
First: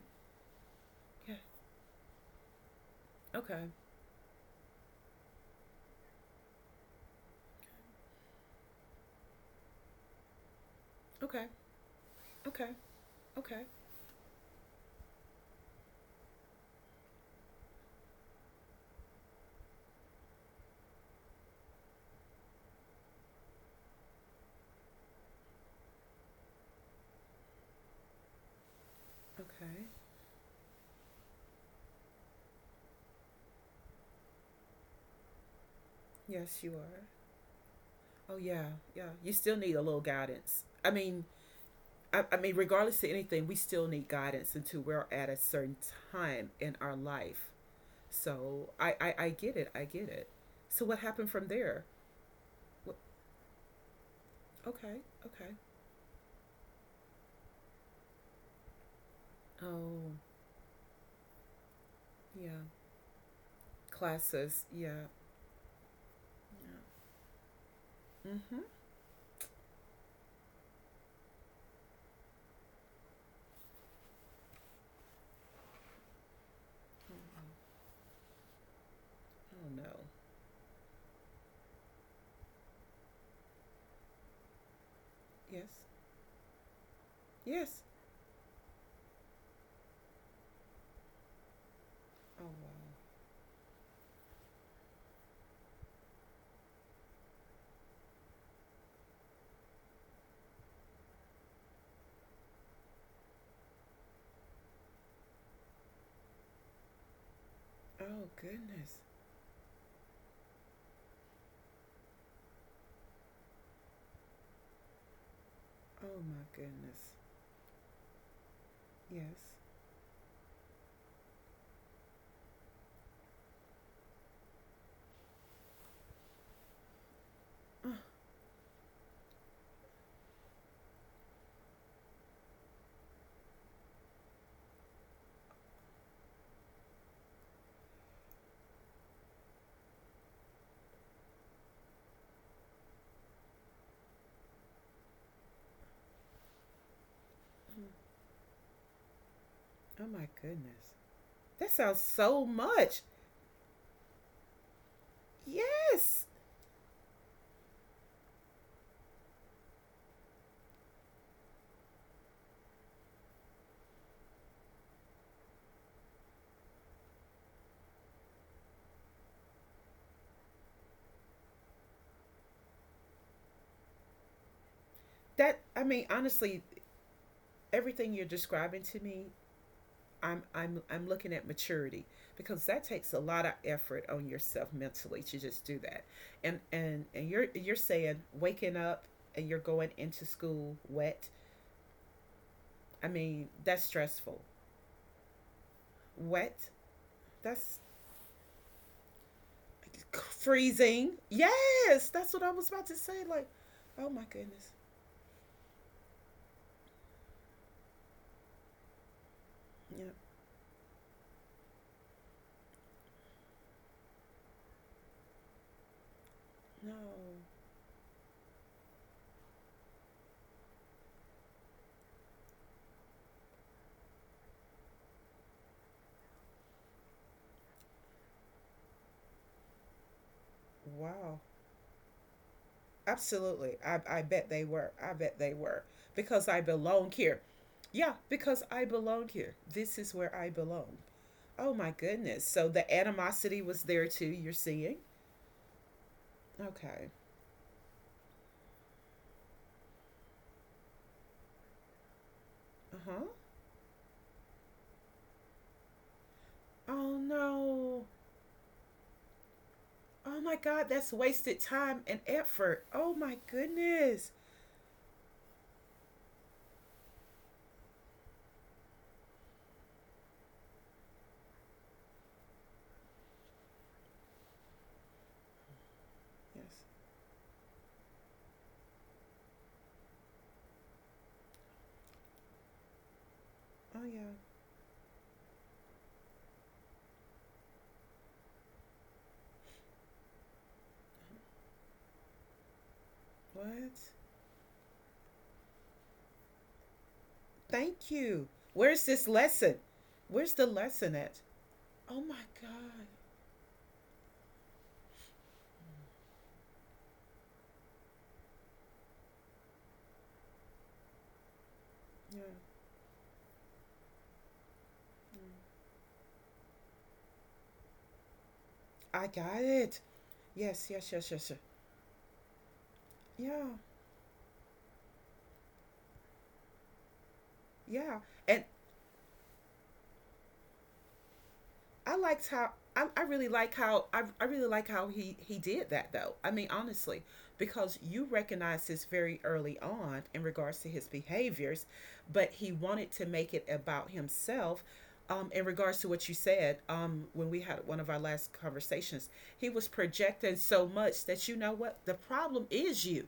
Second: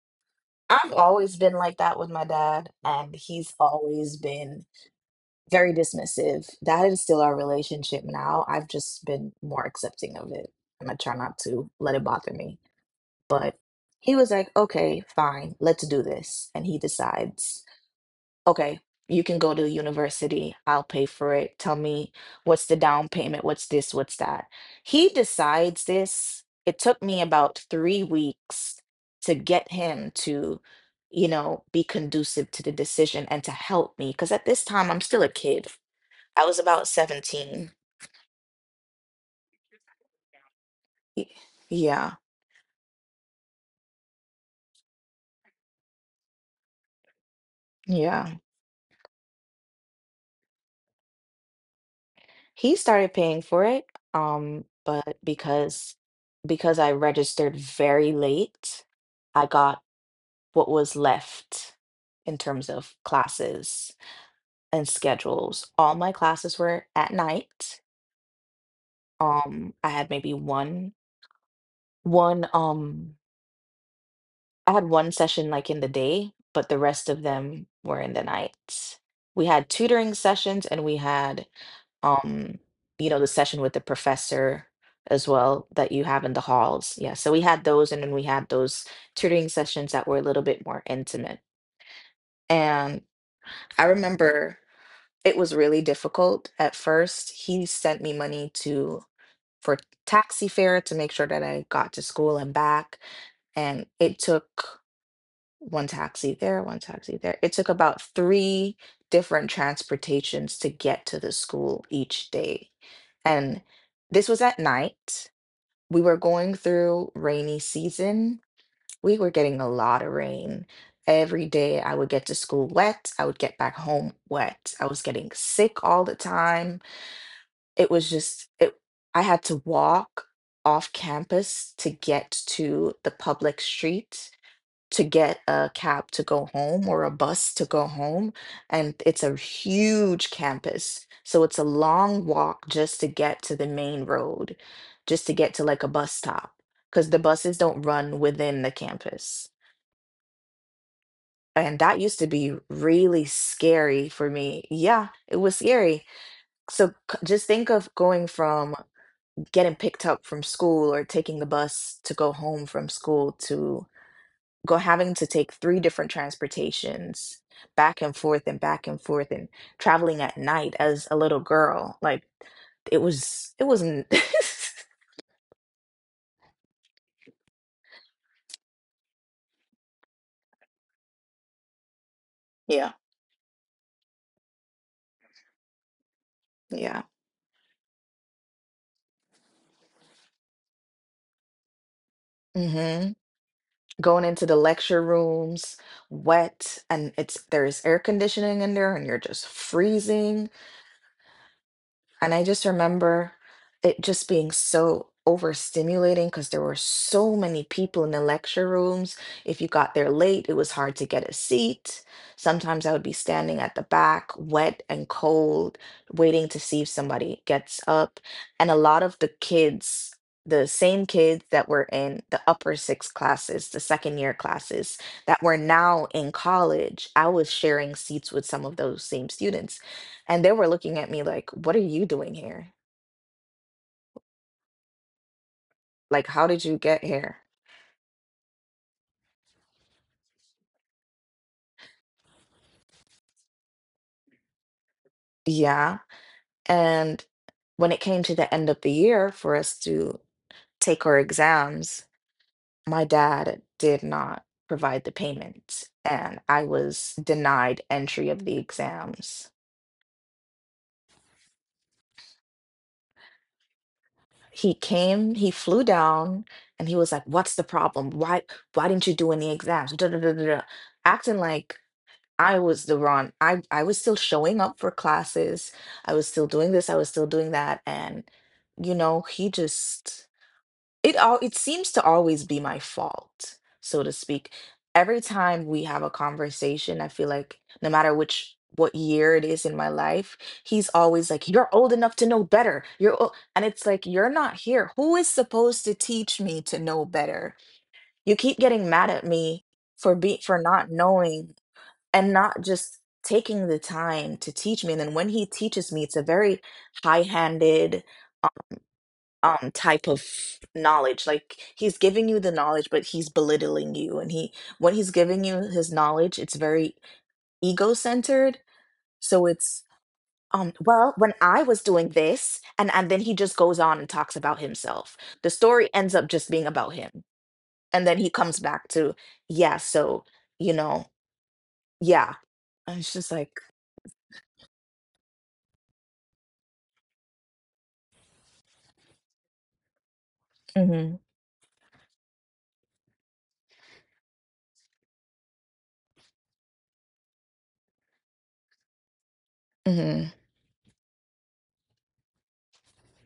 A: I've
B: Yeah.
A: always been like that with my dad, and he's
B: Okay.
A: always been very dismissive. That is still our relationship now. I've just been more accepting of it, and I try not
B: Okay.
A: to let it bother me.
B: Okay.
A: But
B: Okay.
A: he was like, okay, fine, let's do this. And he decides. Okay, you can go to university. I'll pay for it. Tell me, what's the down payment? What's this? What's that? He decides this. It took me about 3 weeks to get
B: Okay.
A: him to, you know, be conducive to the decision and to help me. Because at this time, I'm still a kid. I was
B: Yes, you
A: about
B: are.
A: 17.
B: Oh yeah. Yeah. You still need a little guidance. I mean,
A: Y- Yeah,
B: I mean, regardless to anything, we still need guidance until we're at a certain time in our life.
A: yeah.
B: So I get it. I get it. So what happened from there?
A: He
B: What,
A: started paying for it,
B: okay.
A: but
B: Okay.
A: because I registered very late, I got
B: Oh,
A: what was left in
B: yeah.
A: terms of classes
B: Classes.
A: and
B: Yeah.
A: schedules. All my classes
B: Yeah.
A: were at night.
B: Mm-hmm.
A: I had maybe one, one, um, I had one session like in the day, but the rest of them were in the night. We
B: Oh,
A: had
B: no.
A: tutoring sessions, and we had, um, you know, the session with the professor as well,
B: Yes.
A: that you have in the halls. Yeah. So we had
B: Yes.
A: those, and then we had those tutoring sessions that were a little bit more intimate.
B: Oh, wow.
A: And I remember it was really difficult at first. He sent me money to for taxi fare, to make sure that I got to school and back. And it took one taxi there, one taxi there. It took about
B: Oh,
A: three
B: goodness.
A: different transportations to get to the school each day. And this was at night. We were
B: Oh, my
A: going through
B: goodness.
A: rainy season, we were
B: Yes.
A: getting a lot of rain. Every day I would get to school wet. I would get back home wet. I was getting sick all the time. It
B: Oh,
A: was just it. I had to walk off campus to get to the public street, to get a cab to go home, or a bus to go home. And it's a huge campus. So it's a long walk just to get to the main road, just to get to like a bus stop, because the buses don't run within the campus.
B: oh my goodness. That
A: And that
B: sounds
A: used to
B: so
A: be
B: much.
A: really scary for me. Yeah, it was scary.
B: Yes.
A: So just think of going from getting picked up from school or taking the bus to go home from school, to go having to take three different transportations back and forth and back and forth, and traveling at night as a little girl. Like, it was, it wasn't.
B: That, I mean, honestly, everything you're describing to me I'm looking at maturity because that
A: Yeah,
B: takes a lot of effort on yourself mentally to just do that. And
A: yeah.
B: and and you're saying waking up and you're going into school wet. I
A: Hmm.
B: mean, that's
A: Going
B: stressful.
A: into the lecture rooms
B: Wet.
A: wet, and it's,
B: That's
A: there's air conditioning in there and you're just freezing.
B: freezing. Yes,
A: And
B: that's
A: I
B: what I
A: just
B: was about to say,
A: remember
B: like,
A: it
B: oh my
A: just being
B: goodness.
A: so overstimulating because there were so many people in the lecture rooms. If you got there
B: Yeah.
A: late, it was hard to get a seat. Sometimes I would be standing at the back, wet and cold, waiting to see if
B: No.
A: somebody gets up. And a lot of the kids, the same kids that were in the upper six classes, the second year classes, that were now in college, I was sharing seats with some of those same students, and they were looking at me
B: Wow.
A: like, what are you doing here?
B: Absolutely. I bet they were. I bet they were.
A: Like,
B: Because
A: how
B: I
A: did you get
B: belong here.
A: here?
B: Yeah, because I belong here. This is where I belong. Oh my goodness. So the animosity was there too, you're seeing?
A: Yeah.
B: Okay.
A: And when it came to the end of the year for us to take our exams,
B: Uh
A: my
B: huh.
A: dad did not provide the payment, and I was
B: Oh
A: denied
B: no.
A: entry of the exams.
B: Oh my god, that's wasted time and effort. Oh my goodness.
A: He came, he flew down, and he was like, "What's the problem? Why didn't you do any exams?" Da da da da da. Acting like I was the Ron. I was still showing up for classes. I was still doing
B: Yes.
A: this. I was still doing that. And you know, he just, it seems to always be my fault,
B: Oh
A: so to
B: yeah.
A: speak. Every time we have a conversation, I feel like no matter which what year it is in my life, he's always like, "You're old enough to know better." And it's
B: What?
A: like, "You're not here. Who is supposed to teach me to know better?
B: Thank
A: You
B: you.
A: keep getting
B: Where's
A: mad at
B: this
A: me
B: lesson? Where's
A: for
B: the
A: not
B: lesson at?
A: knowing,
B: Oh
A: and
B: my
A: not just
B: god.
A: taking the time to teach me. And then when he teaches me, it's a very high-handed um type of knowledge. Like, he's giving you
B: Yeah.
A: the knowledge, but he's belittling you. And he, when he's giving you
B: Mm.
A: his knowledge, it's very ego-centered.
B: I
A: So
B: got
A: it's,
B: it. Yes, yes,
A: well,
B: yes,
A: when
B: yes, yes.
A: I was doing this, and then he just
B: Yeah,
A: goes on and talks about himself. The story ends up just being about him. And
B: yeah.
A: then he comes
B: And
A: back to, yeah, so, you know,
B: I
A: yeah.
B: liked how
A: And
B: I,
A: it's
B: I
A: just
B: really
A: like,
B: like how I, I really like how he did that though. I mean, honestly, because you recognize this very early on in regards to his
A: mm-hmm,
B: behaviors, but he wanted to make it about himself. In regards to what you said, when we had one of our last conversations, he was
A: mm-hmm.
B: projecting so much that you know what the problem is you.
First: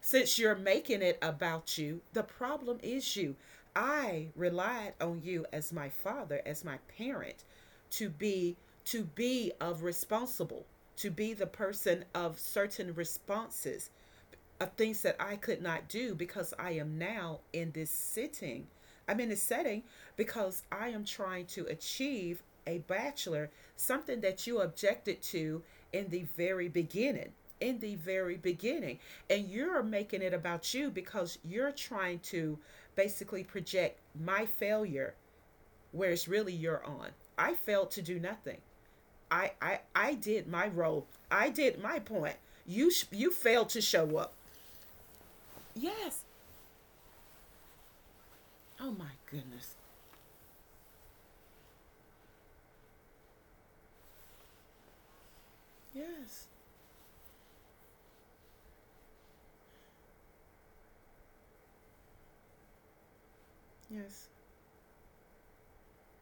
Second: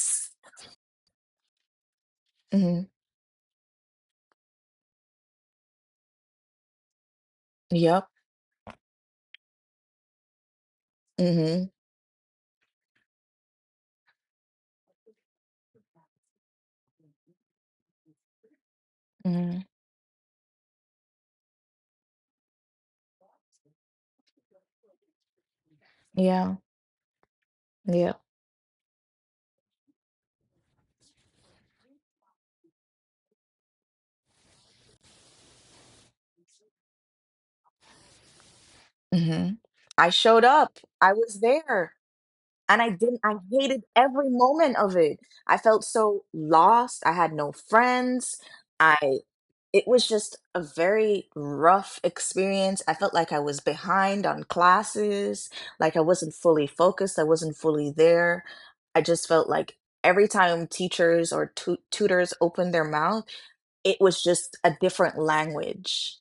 B: Since you're making it about you, the problem
A: Mhm.
B: is you. I relied on you as my father, as my parent, to
A: Yep.
B: be to be of responsible, to be the
A: Mhm.
B: person of certain responses, of things that I could not do because I am now in this sitting. I'm in this
A: Mhm.
B: setting because I am trying to achieve a bachelor, something that you objected to in the
A: Yeah.
B: very beginning. In the
A: Yep.
B: very beginning. And you're making it about you because you're trying to basically project my failure where it's really your on. I failed to do nothing. I,
A: Mhm.
B: I,
A: I
B: I
A: showed
B: did my
A: up.
B: role.
A: I was
B: I did
A: there.
B: my point.
A: And
B: You,
A: I didn't
B: you
A: I
B: failed to
A: hated
B: show
A: every
B: up.
A: moment of it. I felt
B: Yes.
A: so lost. I had no friends.
B: Oh my
A: I
B: goodness.
A: It was just a very rough experience. I felt like I was behind on classes, like I wasn't
B: Yes.
A: fully focused, I wasn't fully there. I just felt like every time teachers or tutors opened their mouth, it was
B: Yes.
A: just a different language.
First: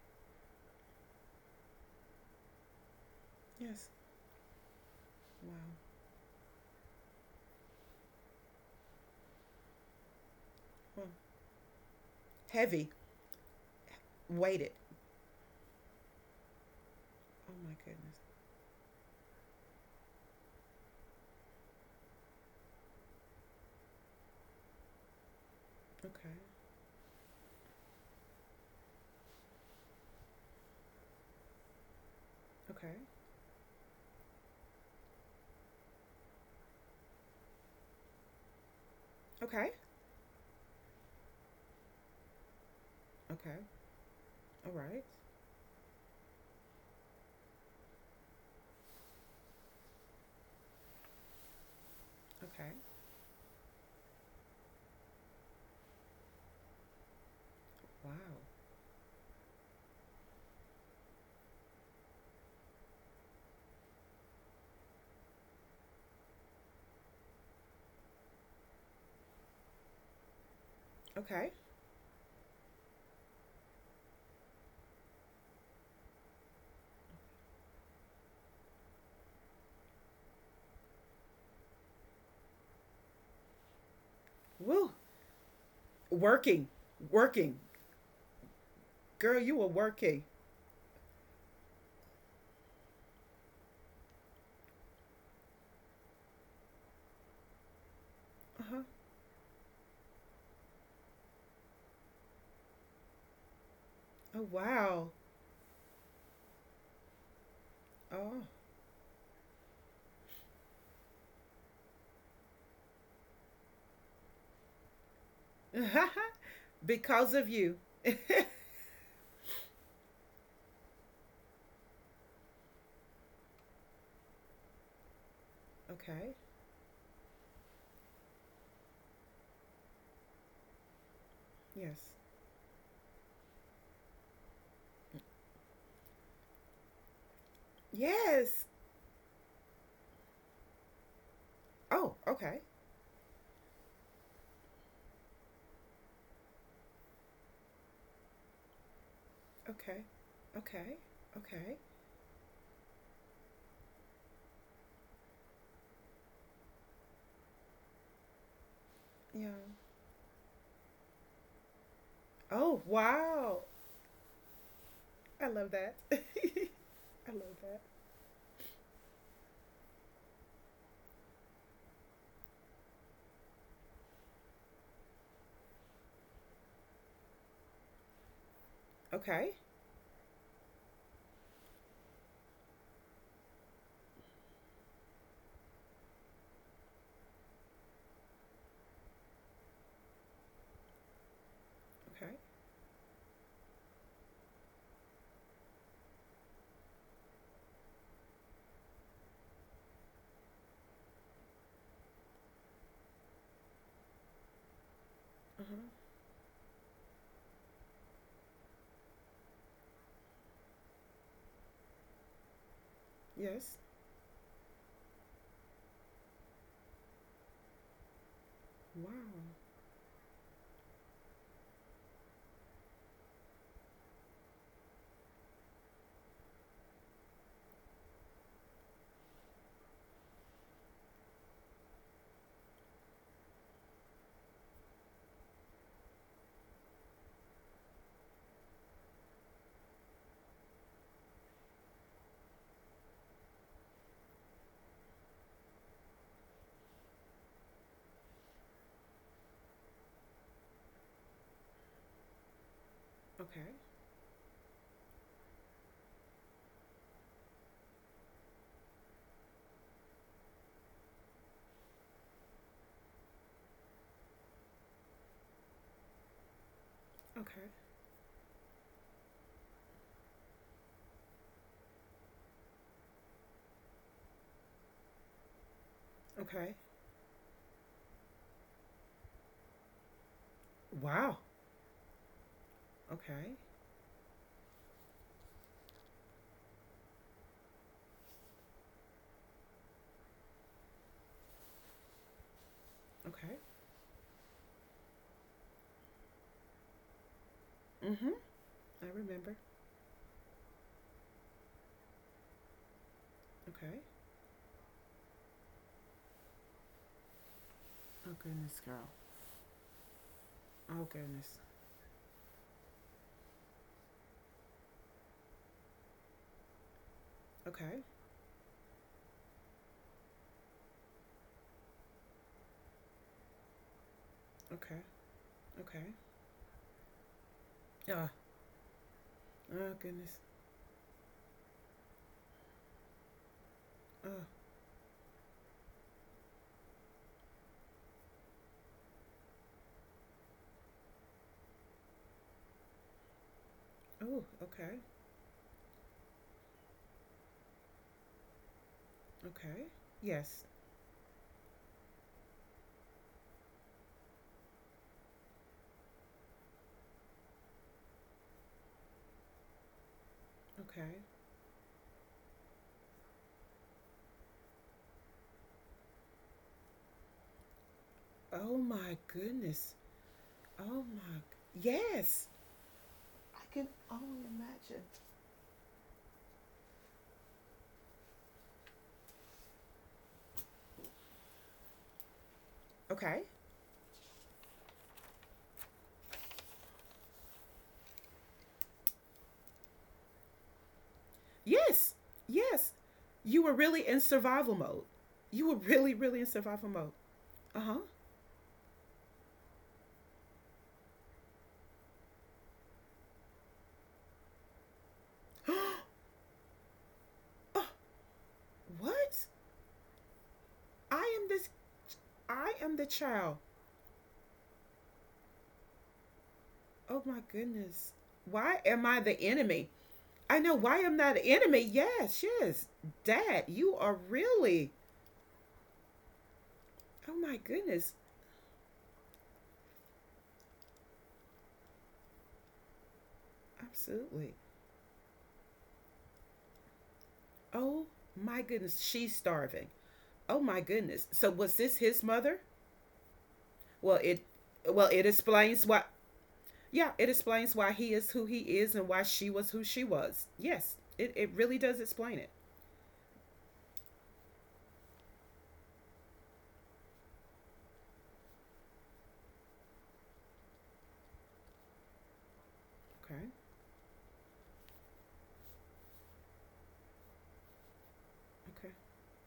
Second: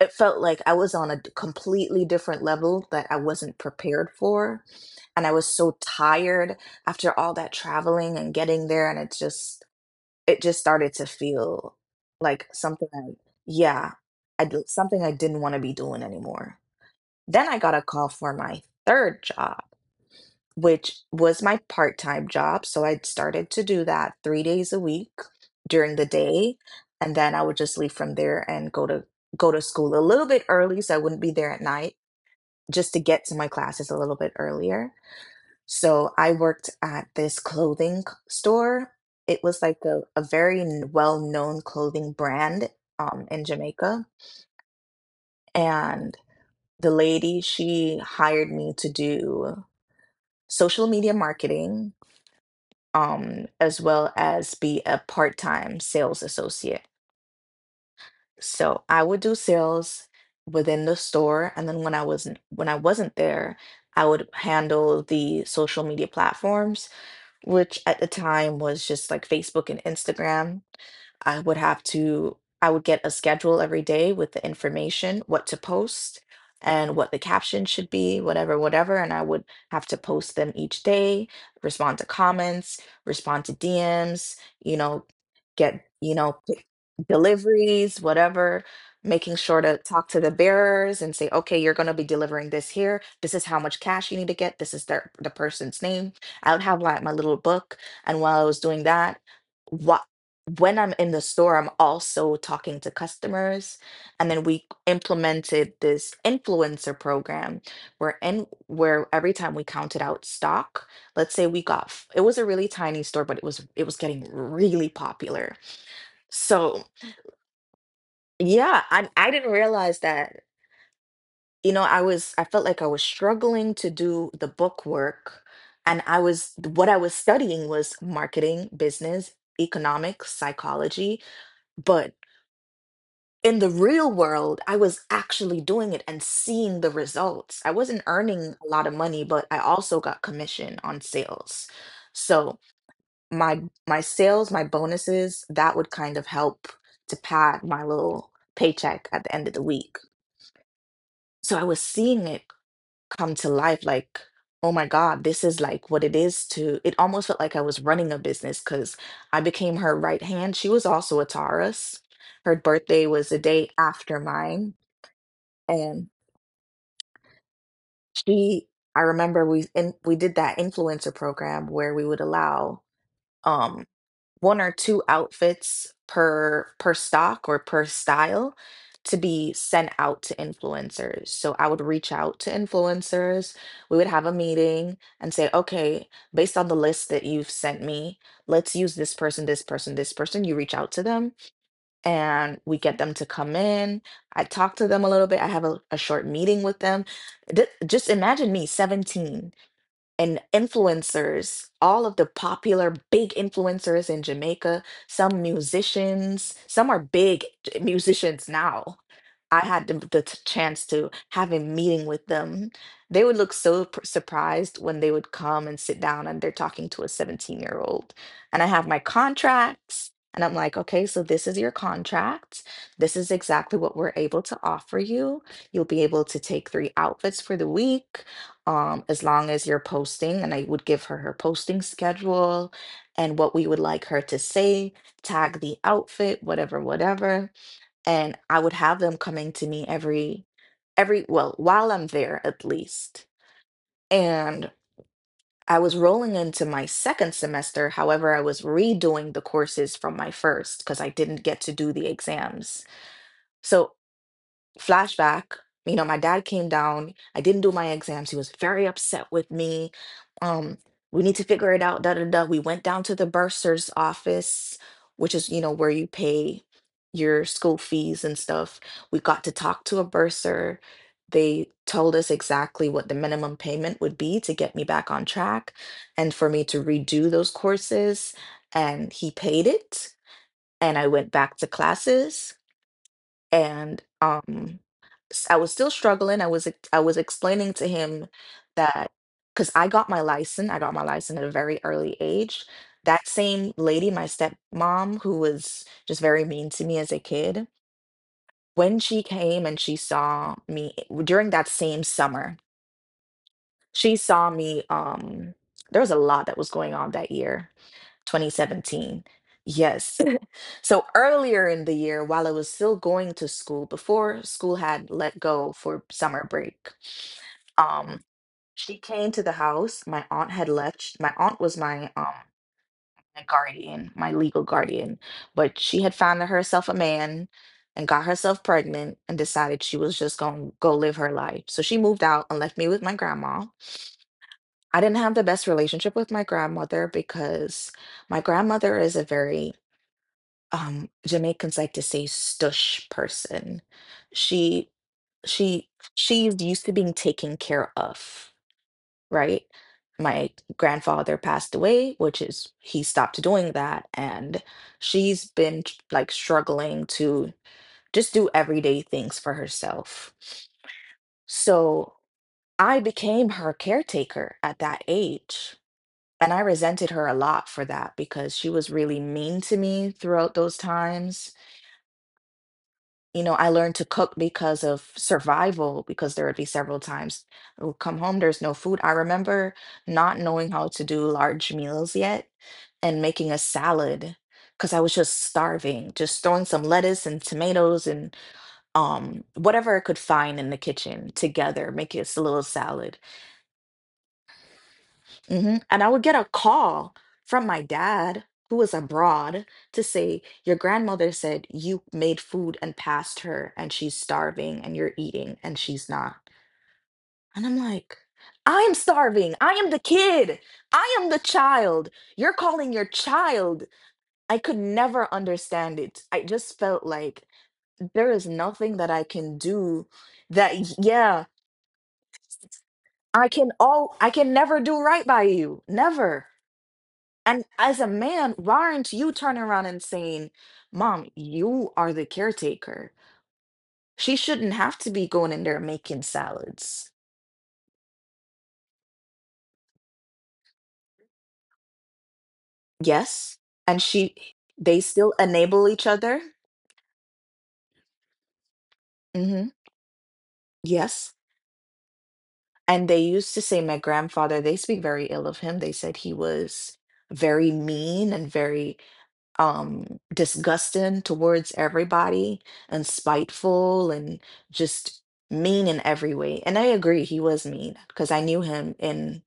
A: It felt like I was on a completely different level that I wasn't
B: Yes.
A: prepared for. And I was
B: Wow.
A: so tired after all that traveling and getting there. And it just started
B: Huh.
A: to feel like something
B: Heavy.
A: I, yeah, I, d-
B: Weighted.
A: something I didn't want to be doing anymore. Then
B: Oh
A: I got
B: my
A: a call
B: goodness.
A: for my third job, which was my part time job. So I'd started to do that three days a week during the
B: Okay.
A: day. And then I would just leave from there and go to school a little bit early so I wouldn't be there at night, just
B: Okay.
A: to get to my classes a little bit earlier. So I worked at this store. It was
B: Okay.
A: like a well-known clothing brand, in
B: Okay.
A: Jamaica.
B: All right.
A: And the lady, she hired me to do social media marketing,
B: Okay.
A: as well as be a part time sales associate.
B: Wow.
A: So I would do sales within the store, and then when I wasn't there, I would handle the social media platforms, which at the time was just like Facebook and Instagram.
B: Okay.
A: I would get a schedule every day with the information, what to post and what the caption should be, whatever, whatever. And I would have to post them each day, respond to comments, respond to DMs, you
B: Woo.
A: know, get, pick
B: Working. Working.
A: deliveries, whatever, making
B: Girl, you
A: sure
B: were
A: to talk to
B: working.
A: the bearers and say, okay, you're going to be delivering this here. This is how much cash you need to get. This is the person's name. I would have like my little book, and while I was
B: Uh huh.
A: doing that, what when I'm in the store, I'm also talking to customers. And
B: Oh
A: then we
B: wow.
A: implemented this influencer program where
B: Oh.
A: in where every time we counted out stock, let's say we got f- it was a really tiny store, but it was getting really popular. So
B: Because of you. Okay.
A: yeah, I didn't realize that. You know, I felt like I was struggling to do the book work, and I was what I was studying was marketing, business, economics, psychology.
B: Yes.
A: But in the real world I was actually doing it and seeing the results. I wasn't earning
B: Yes.
A: a lot of money, but I also got commission on sales.
B: Oh.
A: So
B: Okay.
A: my my sales, my bonuses, that would kind of help to pad my little paycheck at the end of the week.
B: Okay. Okay.
A: So I
B: Okay.
A: was seeing it come to life, like, oh my God, this is like what it is to it almost felt like I was running a business, because I
B: Yeah.
A: became her right hand. She was also a Taurus. Her
B: Oh
A: birthday was the
B: wow.
A: day after mine.
B: I love that.
A: And
B: I love that.
A: she I remember we did that influencer program where we would allow um one or two outfits per stock or per style to
B: Okay.
A: be sent out to influencers. So I would reach out to influencers. We would have a meeting and say, "Okay, based on the list that you've sent me, let's use this person, this person, this person." You reach out to them
B: Okay.
A: and we get them to come in. I talk to them a little bit. I have a short meeting with them. Just imagine me, 17, and influencers, all of the popular big influencers in Jamaica, some
B: Uh huh.
A: musicians, some are big musicians now. I had the chance to have a meeting with them. They would look
B: Yes.
A: so surprised when they would come and sit down and they're talking to a 17-year-old. And I have my
B: Wow.
A: contracts, and I'm like, okay, so this is your contract. This is exactly what we're able to offer you. You'll be able to take three outfits for the week, as long as you're posting, and I would give her her posting schedule and what we would like her to say, tag the outfit, whatever, whatever. And I would have them coming to me every, well, while I'm there at least. And I was rolling into my second semester. However, I was redoing the courses from my first because I didn't get to do the exams.
B: Okay.
A: So flashback, you know, my dad came down, I didn't do my exams, he was very upset with me. um we need to figure it out, da da da. We went down to the bursar's office, which is, you know, where you pay your
B: Okay.
A: school fees and stuff. We got to talk to a bursar. They told us exactly what the minimum payment would be to get me back on track and for me
B: Okay.
A: to redo those courses. And he paid it, and I went
B: Wow.
A: back to classes.
B: Okay.
A: And I was still struggling. I was explaining to him that because I got my license, I got my license at a very early age. That
B: Okay.
A: same lady, my stepmom, who was just very mean to me as a kid,
B: Mm hmm.
A: when
B: I
A: she
B: remember.
A: came and she saw me during that same summer,
B: Okay.
A: she saw me. There was a lot that was going on that year,
B: Oh goodness, girl.
A: 2017. Yes. So
B: Oh goodness.
A: earlier in the year, while I was still going to school, before school had let go for summer break,
B: Okay.
A: um, she came to the house. My aunt had left. My aunt was my my guardian, my legal
B: Okay.
A: guardian, but she
B: Okay.
A: had found herself a man and
B: Ah.
A: got
B: Uh.
A: herself pregnant and decided
B: Oh
A: she was just
B: goodness.
A: going to go live her life. So she moved out and left me with my grandma.
B: Oh.
A: I didn't have the best relationship with my grandmother because my grandmother is a very Jamaicans like to say stush person.
B: Oh.
A: She
B: Okay.
A: she she's used to being taken care of, right?
B: Okay.
A: My
B: Yes.
A: grandfather passed away, which is he stopped doing that, and she's been like struggling to just do everyday things for herself.
B: Okay.
A: So I became her caretaker at that age. And I resented her a lot for that because she
B: Oh
A: was
B: my
A: really mean to
B: goodness.
A: me throughout those
B: Oh my.
A: times.
B: Yes.
A: You know,
B: I
A: I
B: can
A: learned to cook
B: only
A: because
B: imagine.
A: of survival, because there would be several times I would come home, there's no food. I remember not knowing how to do large meals yet and
B: Okay.
A: making a salad because I was just starving, just throwing some lettuce and tomatoes and, whatever I could find in the kitchen together, make
B: Yes,
A: it a little
B: yes.
A: salad.
B: You were really in survival mode. You were
A: Hmm. And I
B: really,
A: would get
B: really
A: a
B: in survival mode.
A: call from
B: Uh
A: my
B: huh.
A: dad, who was abroad, to say, your grandmother said you made food and passed her, and she's starving, and you're eating, and she's not. And I'm
B: Oh.
A: like, I am
B: What?
A: starving. I am the kid. I am
B: I
A: the
B: am this.
A: child. You're
B: I
A: calling
B: am
A: your
B: the child.
A: child. I could never understand it. I just felt
B: Oh my
A: like
B: goodness.
A: there is
B: Why
A: nothing
B: am
A: that
B: I
A: I
B: the
A: can
B: enemy?
A: do
B: I
A: that,
B: know, why am I
A: yeah,
B: the enemy? Yes, yes. Dad, you are
A: I can never
B: really.
A: do right by you. Never.
B: Oh my
A: And as a
B: goodness.
A: man, why aren't you turning around and saying, Mom, you are the caretaker. She
B: Absolutely.
A: shouldn't have to be going in there making salads.
B: Oh my goodness. She's starving. Oh my goodness. So was this his mother?
A: Yes. And
B: Well,
A: she
B: it
A: they
B: well it
A: still
B: explains
A: enable
B: why.
A: each other.
B: Yeah, it explains why he is who he is and why she
A: Hmm.
B: was who she was. Yes, it,
A: Yes.
B: it really does explain it.
A: And they used to say my grandfather, they speak very ill of him. They said he was very mean and very disgusting towards everybody and
B: Okay,
A: spiteful and just mean in every way. And I agree he was mean because I knew
B: okay,
A: him and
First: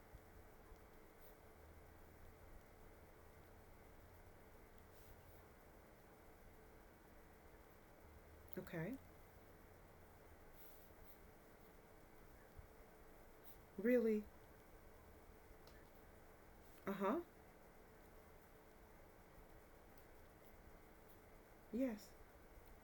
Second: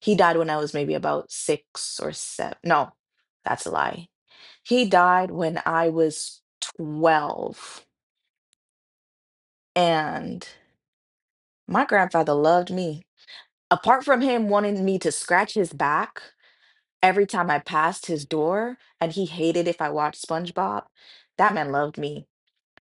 A: he died when I was maybe about 6 or 7. No, that's a lie. He died when I was 12.
B: okay.
A: And my grandfather loved me. Apart from
B: Really?
A: him wanting me to scratch his back
B: Uh huh.
A: every time I passed his door and he hated if I watched SpongeBob, that man loved
B: Yes.
A: me.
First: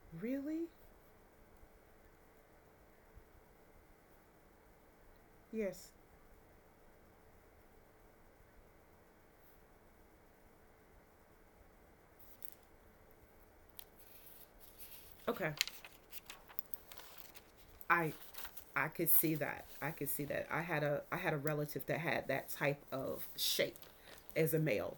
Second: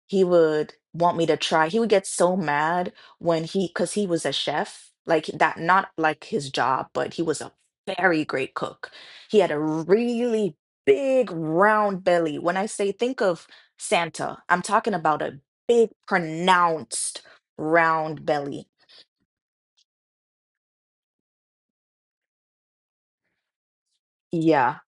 A: He
B: Really?
A: would want me to try. He would get so mad when he, because he was a chef, like that, not
B: Yes.
A: like his job, but he was a very great cook. He had a really big round belly. When I say think of Santa, I'm talking about a
B: Okay.
A: big, pronounced
B: I
A: round belly.
B: I could see that. I could see that. I had a relative that had that type of shape as a
A: Yeah.
B: male.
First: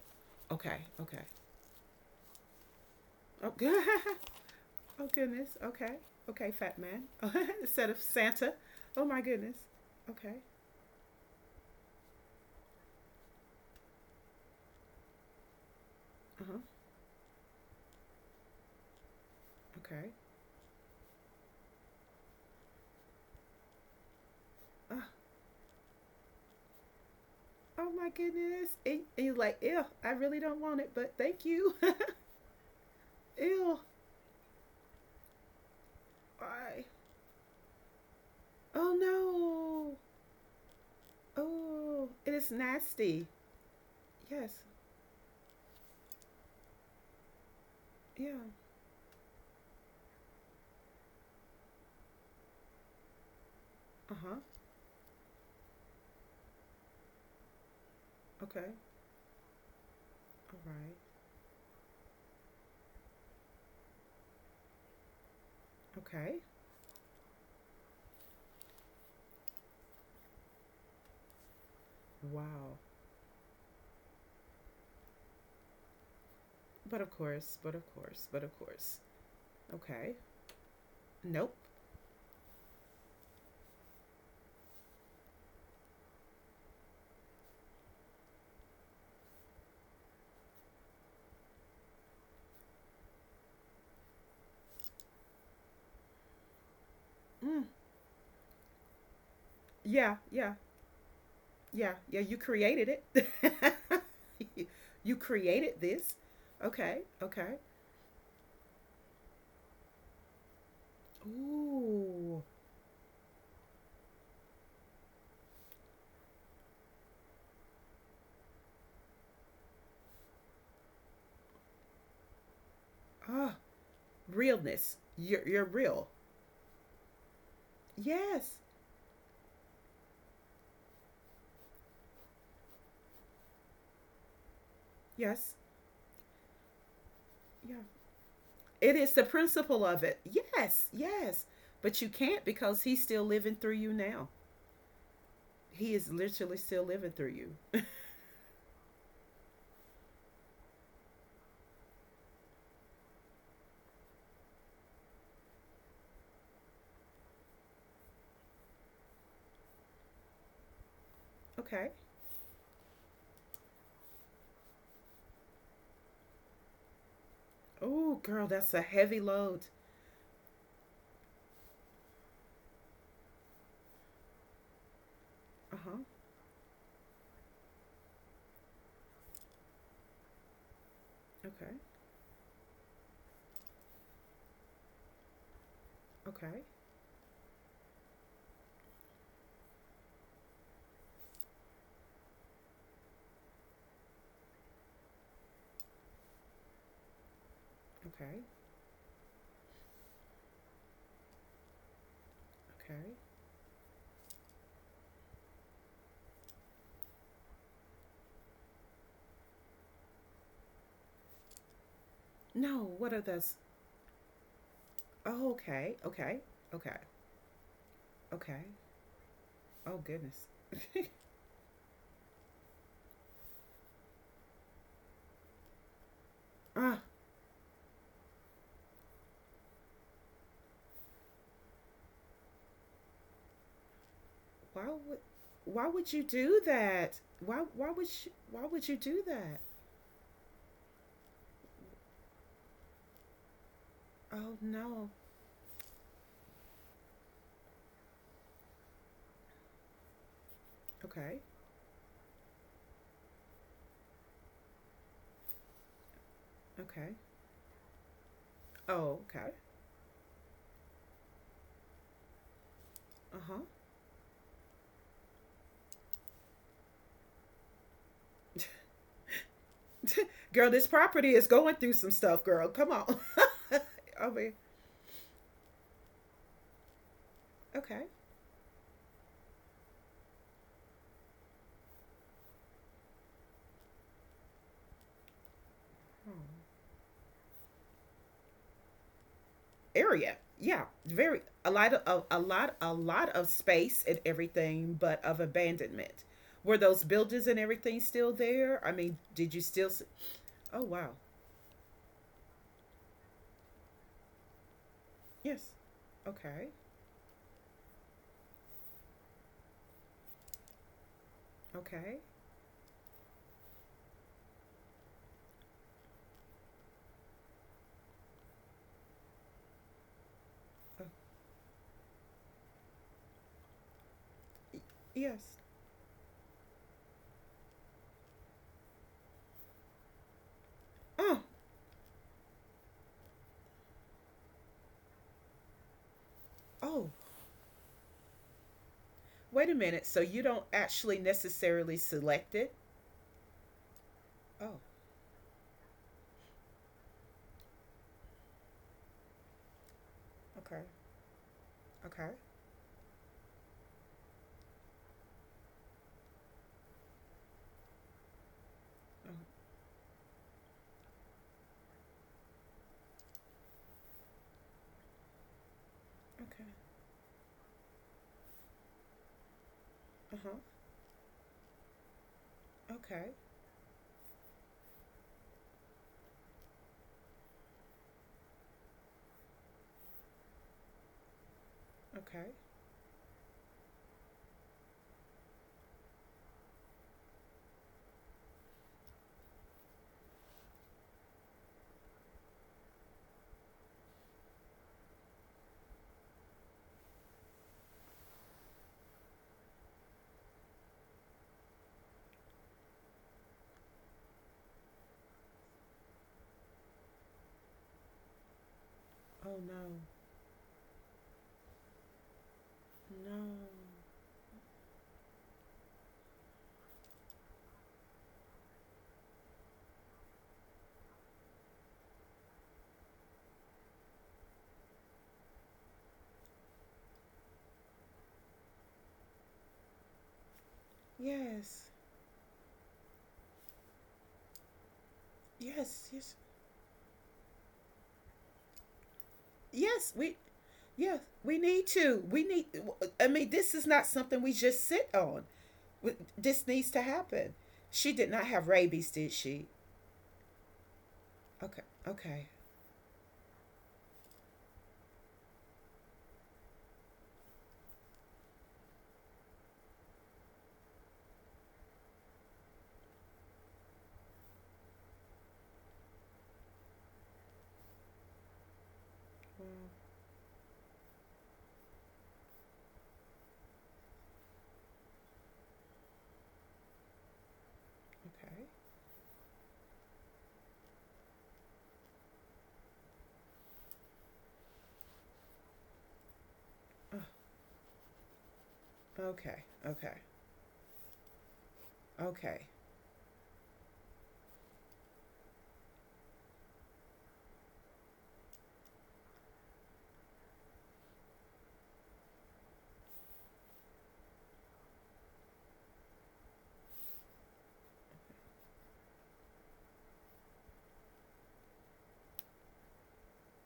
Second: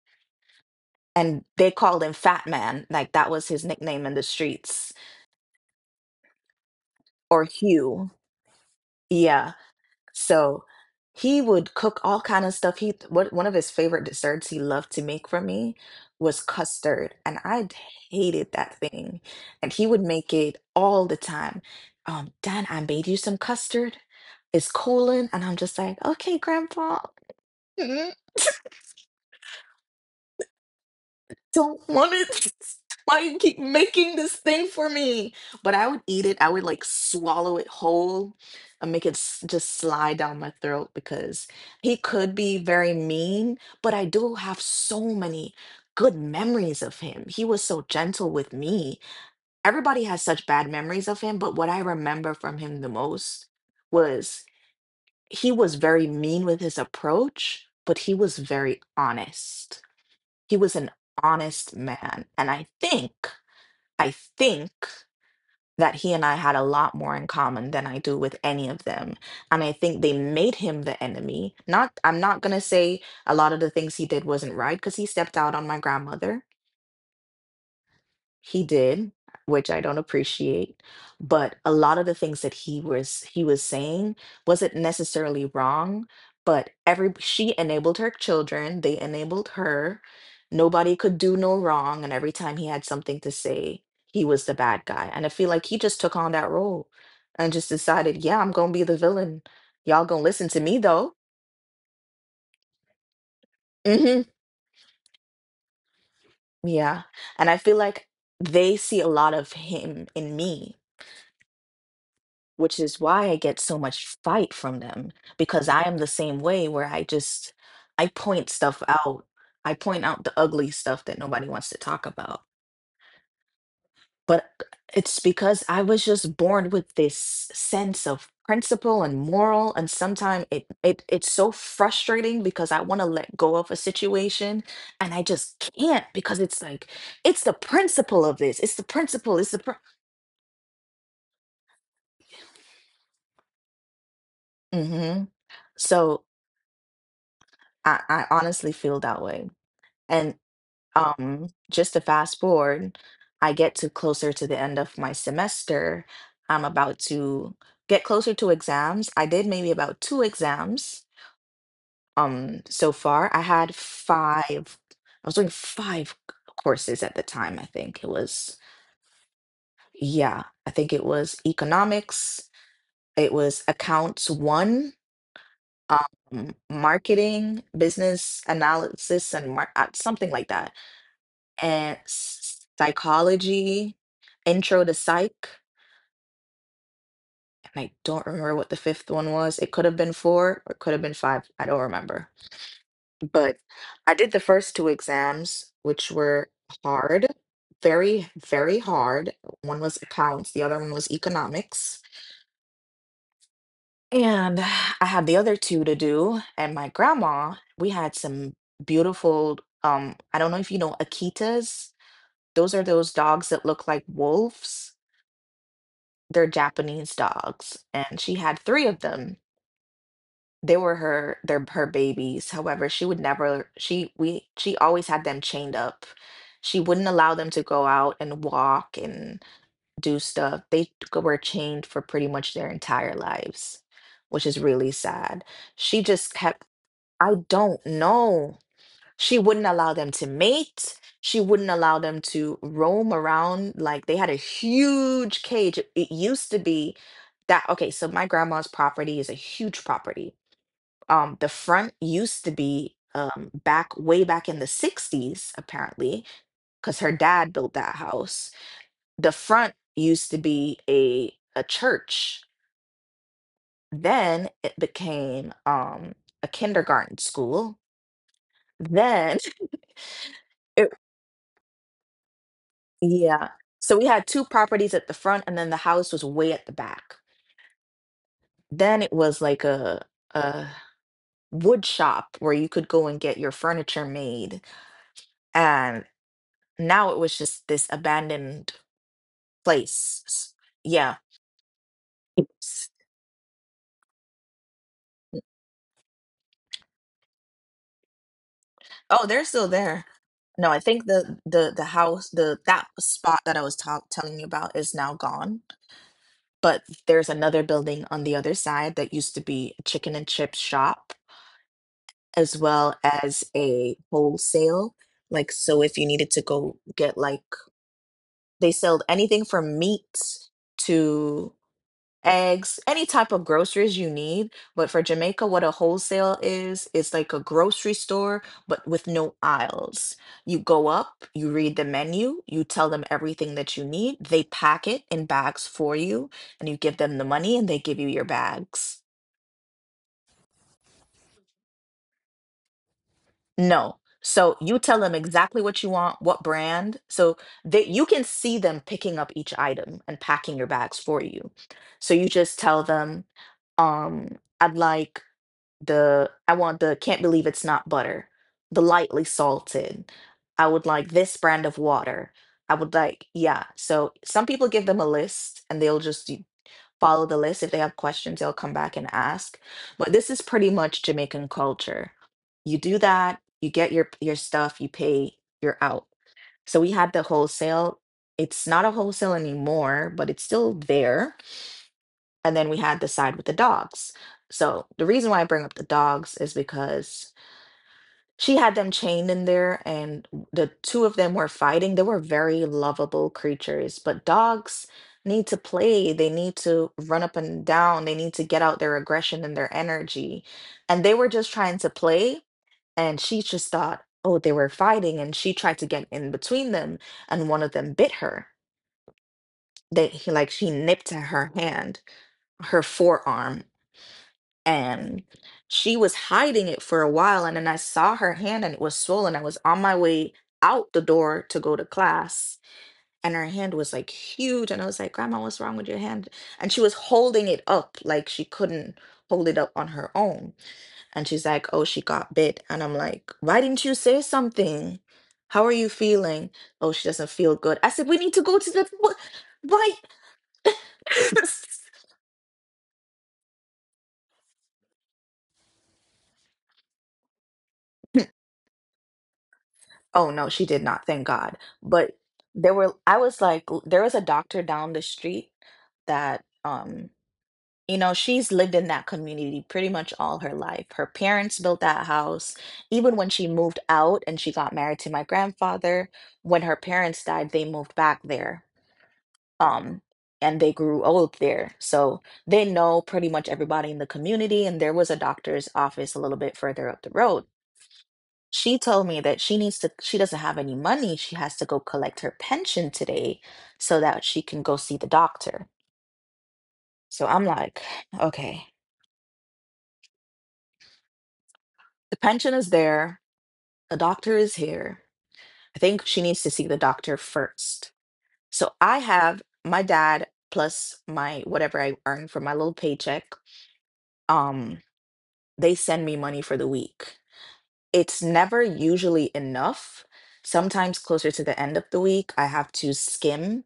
B: Okay. Okay.
A: And they called him Fat Man. Like that was
B: Oh.
A: his nickname in the streets,
B: Oh goodness. Okay. Okay, fat man.
A: or
B: Instead of
A: Hugh.
B: Santa. Oh my
A: Yeah.
B: goodness. Okay.
A: So he would cook all kind of stuff. He what One of his favorite desserts he loved to make for me was
B: Uh huh.
A: custard, and I hated that thing. And he would
B: Okay.
A: make it all the time. Dan, I made you some custard. It's
B: Uh,
A: cooling, and I'm just like, okay, Grandpa.
B: oh my goodness. And you're like, ew, I really don't want it, but thank you.
A: Don't want it. Why you keep
B: Ew,
A: making this thing for me? But I would eat it. I would
B: I,
A: like swallow it whole and
B: oh
A: make it just
B: no.
A: slide down my throat because he
B: Oh, it
A: could
B: is
A: be very
B: nasty.
A: mean, but I do have
B: Yes.
A: so many good memories of him. He was so gentle
B: Yeah.
A: with me. Everybody has such bad memories of him, but what I remember from him the most
B: Uh huh.
A: was he was very mean with his approach, but he was
B: Okay.
A: very honest. He
B: All
A: was an
B: right.
A: honest man, and I think that he and I
B: Okay.
A: had a lot more in common than I do with any of them. And I think they made him the enemy. Not I'm not going to
B: Wow.
A: say a lot of the things he did wasn't right, because he stepped out on my grandmother.
B: But of course, but of course, but of
A: He
B: course.
A: did, which I don't
B: Okay.
A: appreciate,
B: Nope.
A: but a lot of the things that he was saying wasn't necessarily wrong. But every She enabled her children, they enabled her. Nobody could do no wrong, and every time he had something to say, he was the bad guy. And I feel like he just took on that role and
B: Mm.
A: just decided, yeah, I'm gonna be the villain. Y'all
B: Yeah,
A: gonna listen
B: yeah,
A: to me though.
B: yeah, yeah. You created it.
A: Hmm.
B: You created this. Okay,
A: Yeah. And
B: okay.
A: I feel like they see a lot of him in me,
B: Ooh.
A: which is why I get so much fight from them, because I am the same way where I point stuff out. I point out the ugly stuff that nobody wants to talk about.
B: Ah,
A: But
B: realness.
A: it's
B: You're
A: because I was
B: real.
A: just born with this sense of
B: Yes.
A: principle and moral, and sometimes it it's so frustrating because I want to let go of a situation and I
B: Yes.
A: just can't, because it's like it's the
B: Yeah.
A: principle of this. It's the
B: It is the
A: principle.
B: principle of it. Yes. Yes. But you can't because he's still living through you now.
A: Hmm.
B: He is
A: So
B: literally still living through you.
A: I honestly feel that way and. Just to fast forward, I get to closer to the end of my semester. I'm about to get closer to exams. I did maybe about two exams
B: Okay.
A: so far. I had five, I was doing five courses at the time, I think. It
B: Oh, girl,
A: was,
B: that's a heavy load.
A: yeah, I think it was economics, it was accounts one,
B: Uh huh.
A: marketing, business analysis, and something like that
B: Okay.
A: and psychology, intro to psych,
B: Okay.
A: and I don't remember what the fifth one was. It could have been four or it could have been five. I don't remember. But I did the first two exams, which were hard, very,
B: Okay.
A: very hard. One was accounts, the other one was economics.
B: Okay.
A: And I had the other two to do. And my grandma, we had some beautiful, I don't know if you know Akitas. Those are
B: No, what
A: those
B: are
A: dogs
B: those?
A: that look like wolves.
B: Oh, okay. Okay.
A: They're
B: Okay.
A: Japanese dogs, and she had
B: Okay.
A: 3 of them.
B: Oh goodness.
A: They were her babies. However, she would never she we she always had them chained up. She
B: Ah,
A: wouldn't allow them to go out and walk and do stuff. They g were chained for pretty much their entire lives, which is
B: why
A: really
B: would
A: sad.
B: why
A: She
B: would you
A: just
B: do
A: kept
B: that?
A: I don't know.
B: Why would you do
A: She
B: that?
A: wouldn't allow them to mate. She wouldn't allow them to roam around. Like, they had a
B: Oh no.
A: huge cage. It used to be that. Okay, so my grandma's property is a huge property.
B: Okay.
A: The front used to be back way back in the 60s, apparently, because her
B: Okay.
A: dad built that house.
B: Oh,
A: The
B: okay.
A: front used to be a church.
B: Uh-huh.
A: Then it became a kindergarten school. Then
B: Girl, this property is going through some stuff, girl. Come on.
A: yeah. So we had
B: I
A: two
B: mean,
A: properties at the front, and then the house was way at the back.
B: okay.
A: Then it was like a wood shop where you could go and get your furniture made. And
B: Hmm.
A: now it was just this abandoned place.
B: Area. Yeah,
A: Yeah.
B: very a lot of a, a lot
A: S-
B: a lot of space and everything, but of abandonment. Were those buildings and everything still there? I mean,
A: Oh, they're
B: did you
A: still
B: still s.
A: there. No, I
B: Oh,
A: think
B: wow.
A: the that spot that I was telling you about is now gone.
B: Yes. Okay.
A: But there's another building on the other side that used to be a chicken and chip shop
B: Okay.
A: as well as a wholesale. Like, so if you needed to go get like, they sold anything from meats
B: Uh,
A: to eggs, any type of groceries you need.
B: y-
A: But for Jamaica,
B: yes.
A: what a wholesale is, it's like a grocery store, but with no aisles. You go up,
B: Oh,
A: you read the menu, you tell them everything that you need. They pack it in bags for you, and you give
B: oh,
A: them the money and they give you your bags.
B: wait a minute. So you don't actually necessarily select it?
A: No. So you
B: Oh,
A: tell them exactly what you want, what brand. So that you can see them picking up each item and packing your
B: okay.
A: bags for you. So you
B: Okay.
A: just tell them, I'd like I want the can't believe it's not butter, the lightly
B: Oh,
A: salted. I would like this brand of water. I would like, yeah. So some people give them a list and they'll just
B: okay.
A: follow the list. If they have questions, they'll come back and ask. But this
B: Uh
A: is
B: huh.
A: pretty much Jamaican culture. You do
B: Okay.
A: that, you get your stuff, you pay, you're out. So we had the wholesale. It's not a wholesale anymore, but it's still there.
B: Okay.
A: And then we had the side with the dogs. So the reason why I bring up the dogs is because she had them chained in there, and w the 2 of them were fighting. They were very lovable creatures, but dogs need to play. They need to run up and down. They need to get out their aggression and their energy. And they were just trying to play, and she just thought, oh, they were fighting, and she tried to get in between them, and one of them bit her.
B: Oh no.
A: They he like she nipped at her hand, her forearm,
B: No.
A: and she was hiding it for a while, and then I saw her hand and it was swollen. I was on my way out the door to go to class, and her hand was like huge, and I was like, grandma, what's wrong with your hand? And she was holding it up like she couldn't hold it up on her own. And she's like, oh,
B: Yes.
A: she got bit. And I'm like, why didn't you say something? How are you
B: Yes. Yes.
A: feeling? Oh, she doesn't feel good. I said, we need to go to the why.
B: Yes. We. Yes. We need to. We need. I mean, this is not something we just sit on. We- this needs to happen. She did not have rabies, did she?
A: Oh no, she did not, thank God.
B: Okay.
A: But
B: Okay.
A: there were I was like there was a doctor down the street that you know, she's lived in that community pretty much all her life. Her parents built that house. Even when she moved out and she got married to my grandfather, when her parents died, they moved back there. Um,
B: Mm.
A: and they grew old there. So they know pretty much everybody in the community. And there was a doctor's office a little bit further up the road.
B: Okay.
A: She told me that she doesn't have any money. She has to go collect her pension today so that she can go see the doctor.
B: Uh,
A: So I'm like, okay,
B: okay. Okay.
A: the pension
B: Okay.
A: is there, the doctor is here. I think she needs to see the doctor first. So I have my dad plus my whatever I earn from my little paycheck. Um, they send me money for the week. It's never usually enough. Sometimes closer to the end of the week, I have to skim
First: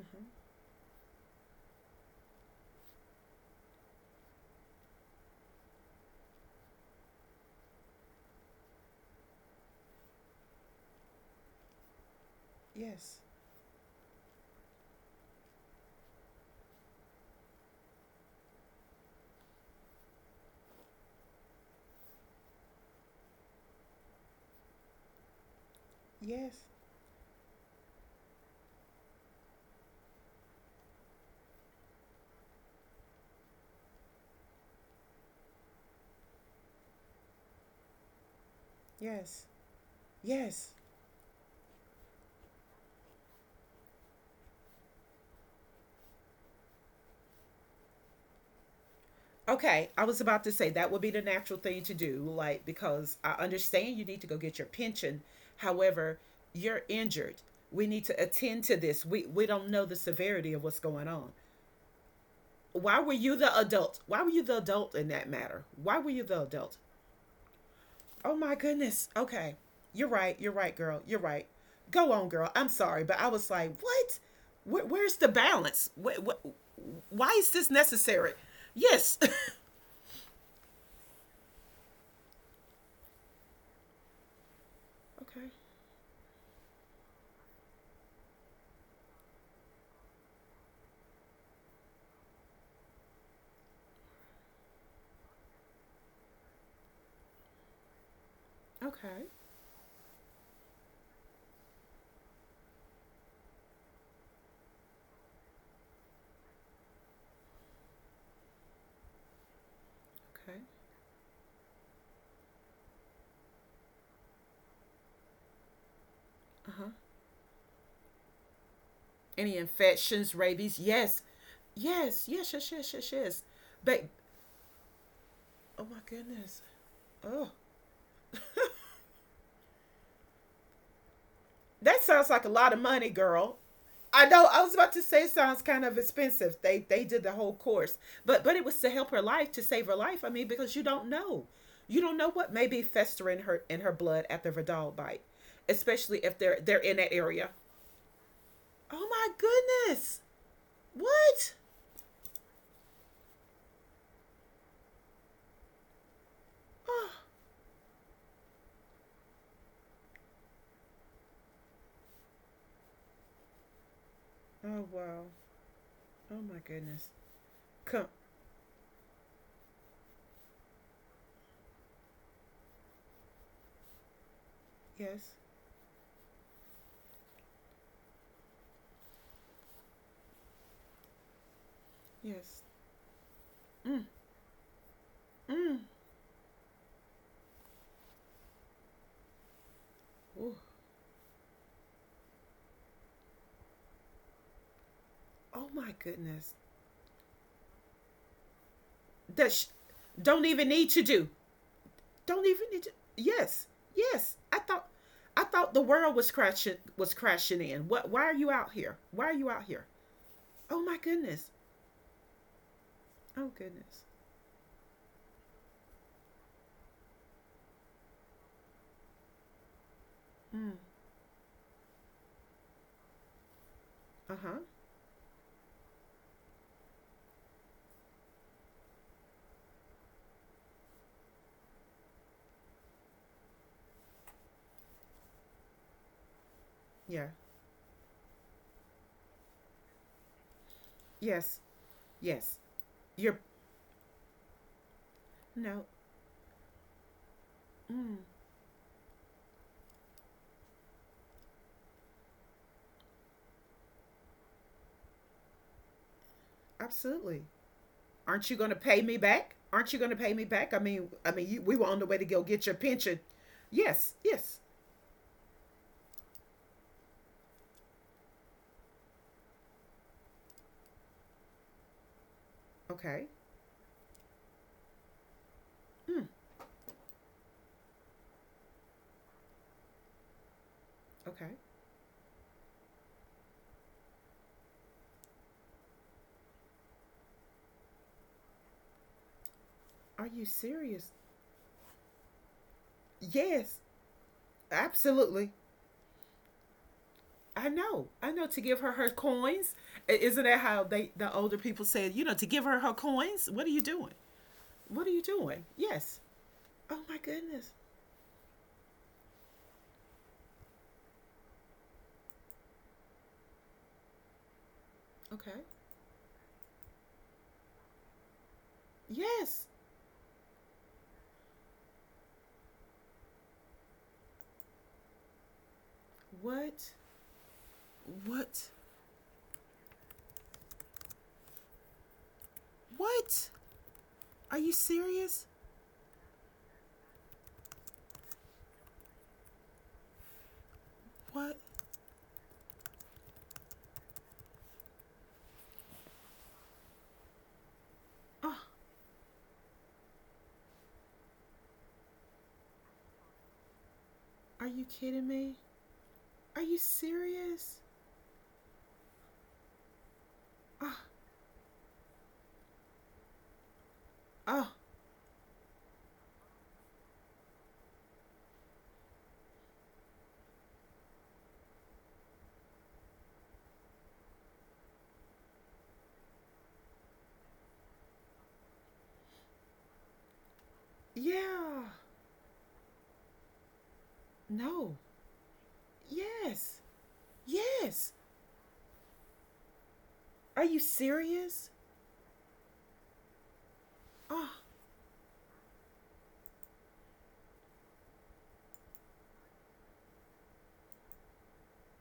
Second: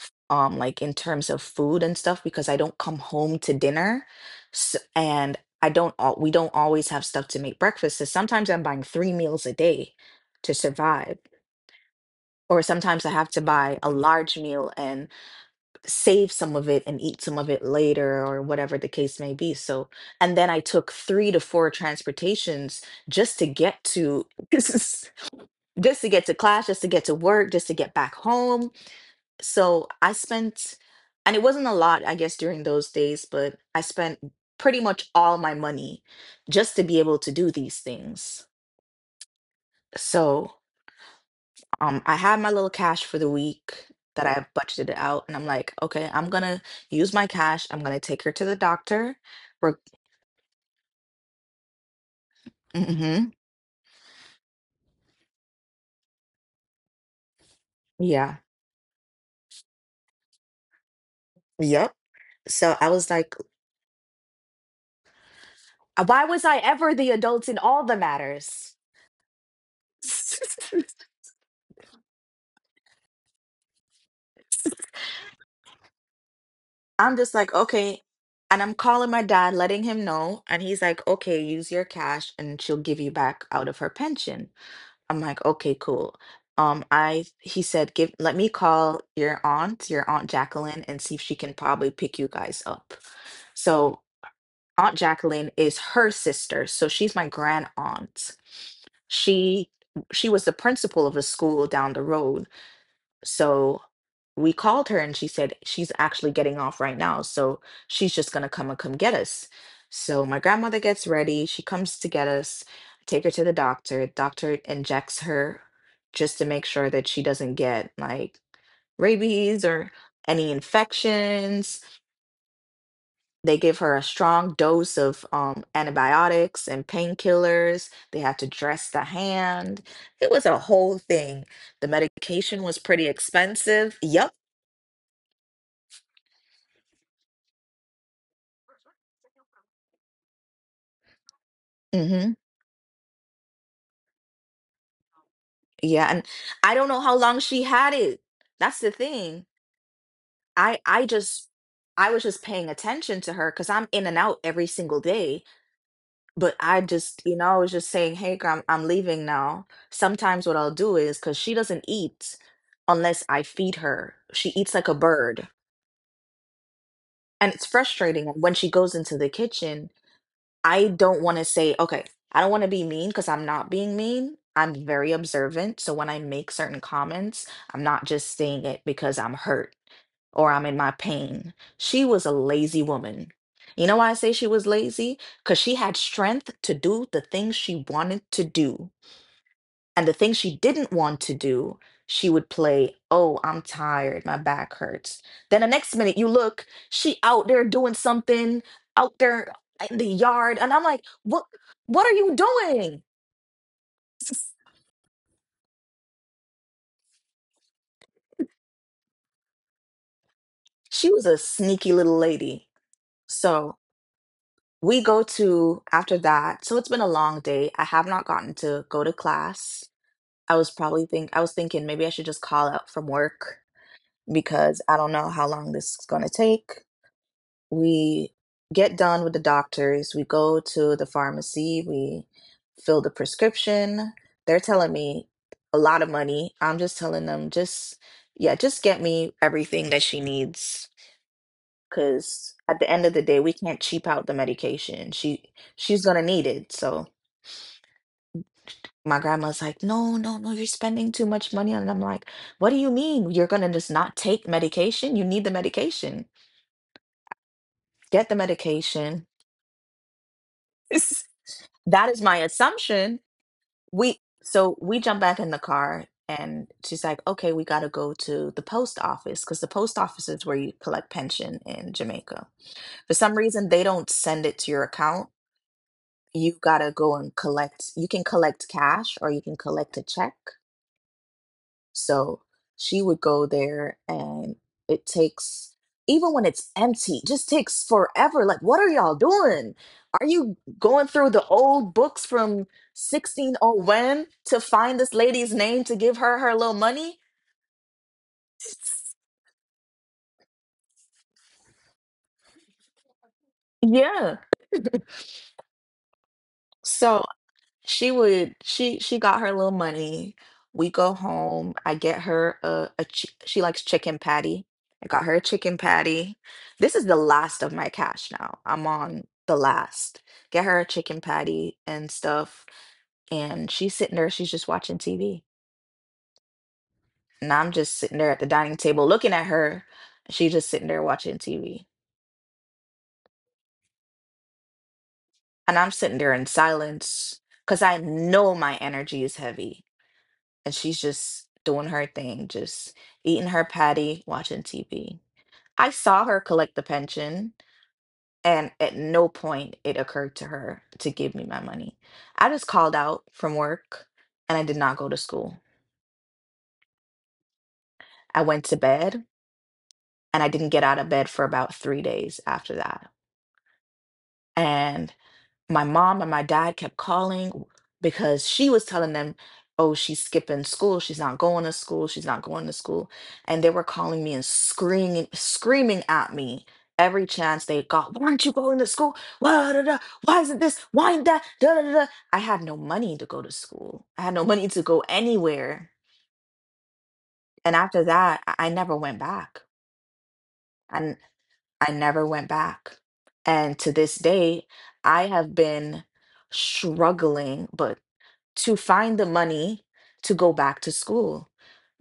B: Uh-huh.
A: like in terms of food and stuff, because I don't come home to dinner S and I don't all we don't always have stuff to make breakfast, so sometimes I'm buying three meals a day to survive, or sometimes I
B: Yes.
A: have to buy a large meal and save some of it and eat some of it later, or whatever the case may be. So and then I took three to four transportations just to get to just to get to
B: Yes.
A: class, just to get to work, just to get back home. So I spent, and it wasn't a lot, I guess, during those days, but I spent pretty much all my money just to be able to do these things.
B: Yes.
A: So
B: Yes.
A: I had my little cash for the week that I budgeted out, and I'm like, okay, I'm gonna use my cash. I'm gonna take her to the doctor. We're,
B: Okay, I was about to say that would be the natural thing to do, like because I
A: mm-hmm,
B: understand you need to go get your pension. However, you're injured. We need to
A: yeah,
B: attend to this. We don't know the severity of what's going on.
A: yep. So I
B: Why were
A: was
B: you
A: like,
B: the adult? Why were you the adult in that matter? Why were you
A: why
B: the
A: was I
B: adult?
A: ever the adult in all the
B: Oh my
A: matters?
B: goodness. Okay. You're right. You're right, girl. You're right. Go on, girl. I'm sorry, but I was like, what? Where's the balance? Wh- wh-
A: I'm
B: why
A: just
B: is
A: like,
B: this
A: okay.
B: necessary?
A: And I'm calling
B: Yes.
A: my dad, letting him know. And he's like, okay, use your cash and she'll give you back out of her pension. I'm like,
B: Okay.
A: okay, cool. I he said, give let me call your aunt Jacqueline, and see if she can probably pick you guys up. So Aunt Jacqueline is her sister, so she's my grand aunt.
B: Okay.
A: She she was the principal of a school down the road, so we called her and she said she's actually getting off right now. So she's just going to come get us. So my
B: Okay.
A: grandmother gets ready. She comes to get us, take her to the doctor. Doctor injects her just to make
B: Uh
A: sure
B: huh.
A: that she doesn't get like
B: Any
A: rabies or
B: infections,
A: any
B: rabies? Yes.
A: infections.
B: Yes. Yes. Yes. Yes. Yes. Yes.
A: They give her a
B: But
A: strong dose of
B: oh my goodness.
A: antibiotics and
B: Oh,
A: painkillers. They had to dress the hand. It was a whole thing. The
B: that sounds like a
A: medication
B: lot
A: was
B: of
A: pretty
B: money, girl.
A: expensive.
B: I
A: Yep.
B: know. I was about to say it sounds kind of expensive. They did the whole course, but it was to help her life, to save her life. I mean, because you don't
A: Mm-hmm.
B: know what may be festering her in her blood after Vidal bite,
A: Yeah,
B: especially
A: and
B: if they're
A: I
B: they're
A: don't
B: in
A: know
B: that
A: how long
B: area.
A: she had it. That's the
B: Oh my
A: thing.
B: goodness!
A: I just
B: What?
A: I was just paying attention to her because I'm in and out every single day. But I
B: Oh,
A: just, you know, I was just saying, "Hey, girl, I'm leaving now." Sometimes what I'll do is because she doesn't eat unless I feed her. She eats like
B: oh
A: a
B: wow!
A: bird,
B: Oh my goodness!
A: and it's
B: Come.
A: frustrating. When she goes into the kitchen, I don't want to say, okay, I don't want to be mean because I'm not being mean. I'm very
B: Yes.
A: observant. So when I make certain comments, I'm not just saying it because I'm hurt or I'm in my pain. She was a
B: Yes.
A: lazy woman. You know
B: Mm.
A: why I say she was lazy? Because she
B: Mm.
A: had strength to do the things she wanted to do, and the things she
B: Ooh.
A: didn't want to do, she would play, "Oh, I'm tired. My back hurts." Then the
B: Oh
A: next
B: my
A: minute you
B: goodness.
A: look, she out there doing something out there
B: That sh-
A: in the
B: don't
A: yard.
B: even
A: And I'm
B: need
A: like,
B: to do.
A: What are you
B: Don't even need to.
A: doing?
B: Yes. Yes. I thought. I thought the world was crashing in. What? Why are you out here? Why are you out here? Oh my
A: She was a
B: goodness.
A: sneaky little lady.
B: Oh
A: So
B: goodness.
A: we go to after that. So it's been a long day. I have not gotten to go to class. I was
B: Mm.
A: probably think I was thinking maybe I should just call out from work
B: Uh huh.
A: because I don't know how long this is gonna take. We get done with the doctors, we go to the pharmacy, we fill the prescription. They're telling me a lot of money. I'm just telling
B: Yeah.
A: them, just, yeah, just get me everything that she needs.
B: Yes.
A: Because
B: Yes.
A: at the end of the
B: You're
A: day, we can't cheap out the medication. She
B: no.
A: she's gonna need it. So
B: Mm.
A: my grandma's like, "No, no, no, you're spending too much money on it." I'm like, "What do you mean? You're gonna just not take medication? You need the medication.
B: Absolutely.
A: Get the
B: Aren't you going to pay me
A: medication."
B: back? Aren't you going to pay me back? I mean, I mean, you, we were on the
A: That
B: way
A: is
B: to
A: my
B: go get your
A: assumption.
B: pension. Yes.
A: we
B: Yes.
A: so we jump back in the car and she's like, "Okay, we got to go to the post office," because the post office is where you collect pension in Jamaica. For
B: Okay.
A: some reason they don't send it to your account.
B: Mm,
A: You got to go and collect. You can collect cash or you can collect a check.
B: okay.
A: So she would go there, and it takes, even when it's empty, just takes forever. Like, what are y'all doing? Are
B: Are you
A: you going
B: serious?
A: through the old books from
B: Yes,
A: 1601 to find this lady's
B: absolutely.
A: name to give her her little money?
B: I know. I know to give her her coins. I- isn't that how they the older people said, you know, to give her her coins? What are you doing?
A: Yeah.
B: What are you doing? Yes. Oh my
A: So
B: goodness.
A: she she got her little money. We go home. I get her a, a she likes chicken patty. I got her a
B: Okay.
A: chicken patty. This is the last of my cash now. I'm on the
B: Yes.
A: last. Get her a chicken patty and stuff. And she's sitting there, she's just watching TV.
B: What?
A: And I'm just sitting there at the
B: What?
A: dining table looking at her. She's just sitting there watching TV.
B: What? Are you serious?
A: And I'm sitting there in silence because I know my energy is heavy. And she's just
B: What?
A: doing her thing, just eating her patty, watching TV. I saw her collect the pension,
B: Oh,
A: and at no point it occurred to her to give me my money. I just called out from work and I
B: are
A: did
B: you
A: not go to
B: kidding me?
A: school.
B: Are you serious?
A: I went to bed and I didn't get
B: Oh,
A: out of bed for about 3 days after that.
B: oh,
A: And my mom and my dad kept calling because she was telling them, "Oh, she's skipping school. She's not going to school. She's not going to school." And they were calling me and screaming, screaming at me every chance they got. "Why aren't you going to school? Why, da, da, why isn't this? Why ain't that? Da, da,
B: yeah.
A: da, da." I had no money to go to school. I had no money to
B: No.
A: go anywhere.
B: Yes.
A: And after
B: Yes.
A: that, I never went back.
B: Are you
A: And
B: serious?
A: I never went back. And to this
B: Oh,
A: day, I have been struggling, but to find the money to go back to school,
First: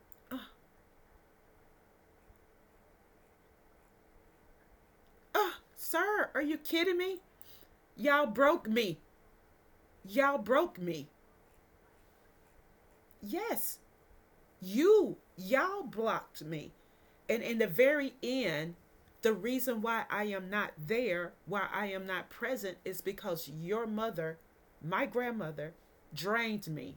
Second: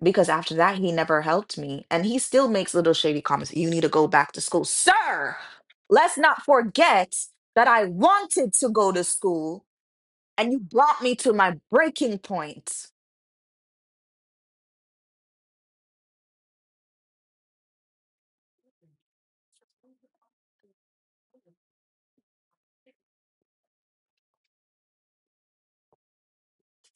A: because
B: oh,
A: after that he never helped me and he still makes little shady comments. You need to go back to school, sir.
B: oh,
A: Let's
B: sir, are
A: not
B: you kidding
A: forget
B: me?
A: that I
B: Y'all
A: wanted
B: broke
A: to go
B: me.
A: to school
B: Y'all
A: and you
B: broke
A: brought
B: me.
A: me to my breaking point.
B: Yes, you, y'all blocked me. And in the very end, the reason why I am not there, why I am not present, is because your mother, my grandmother, drained me,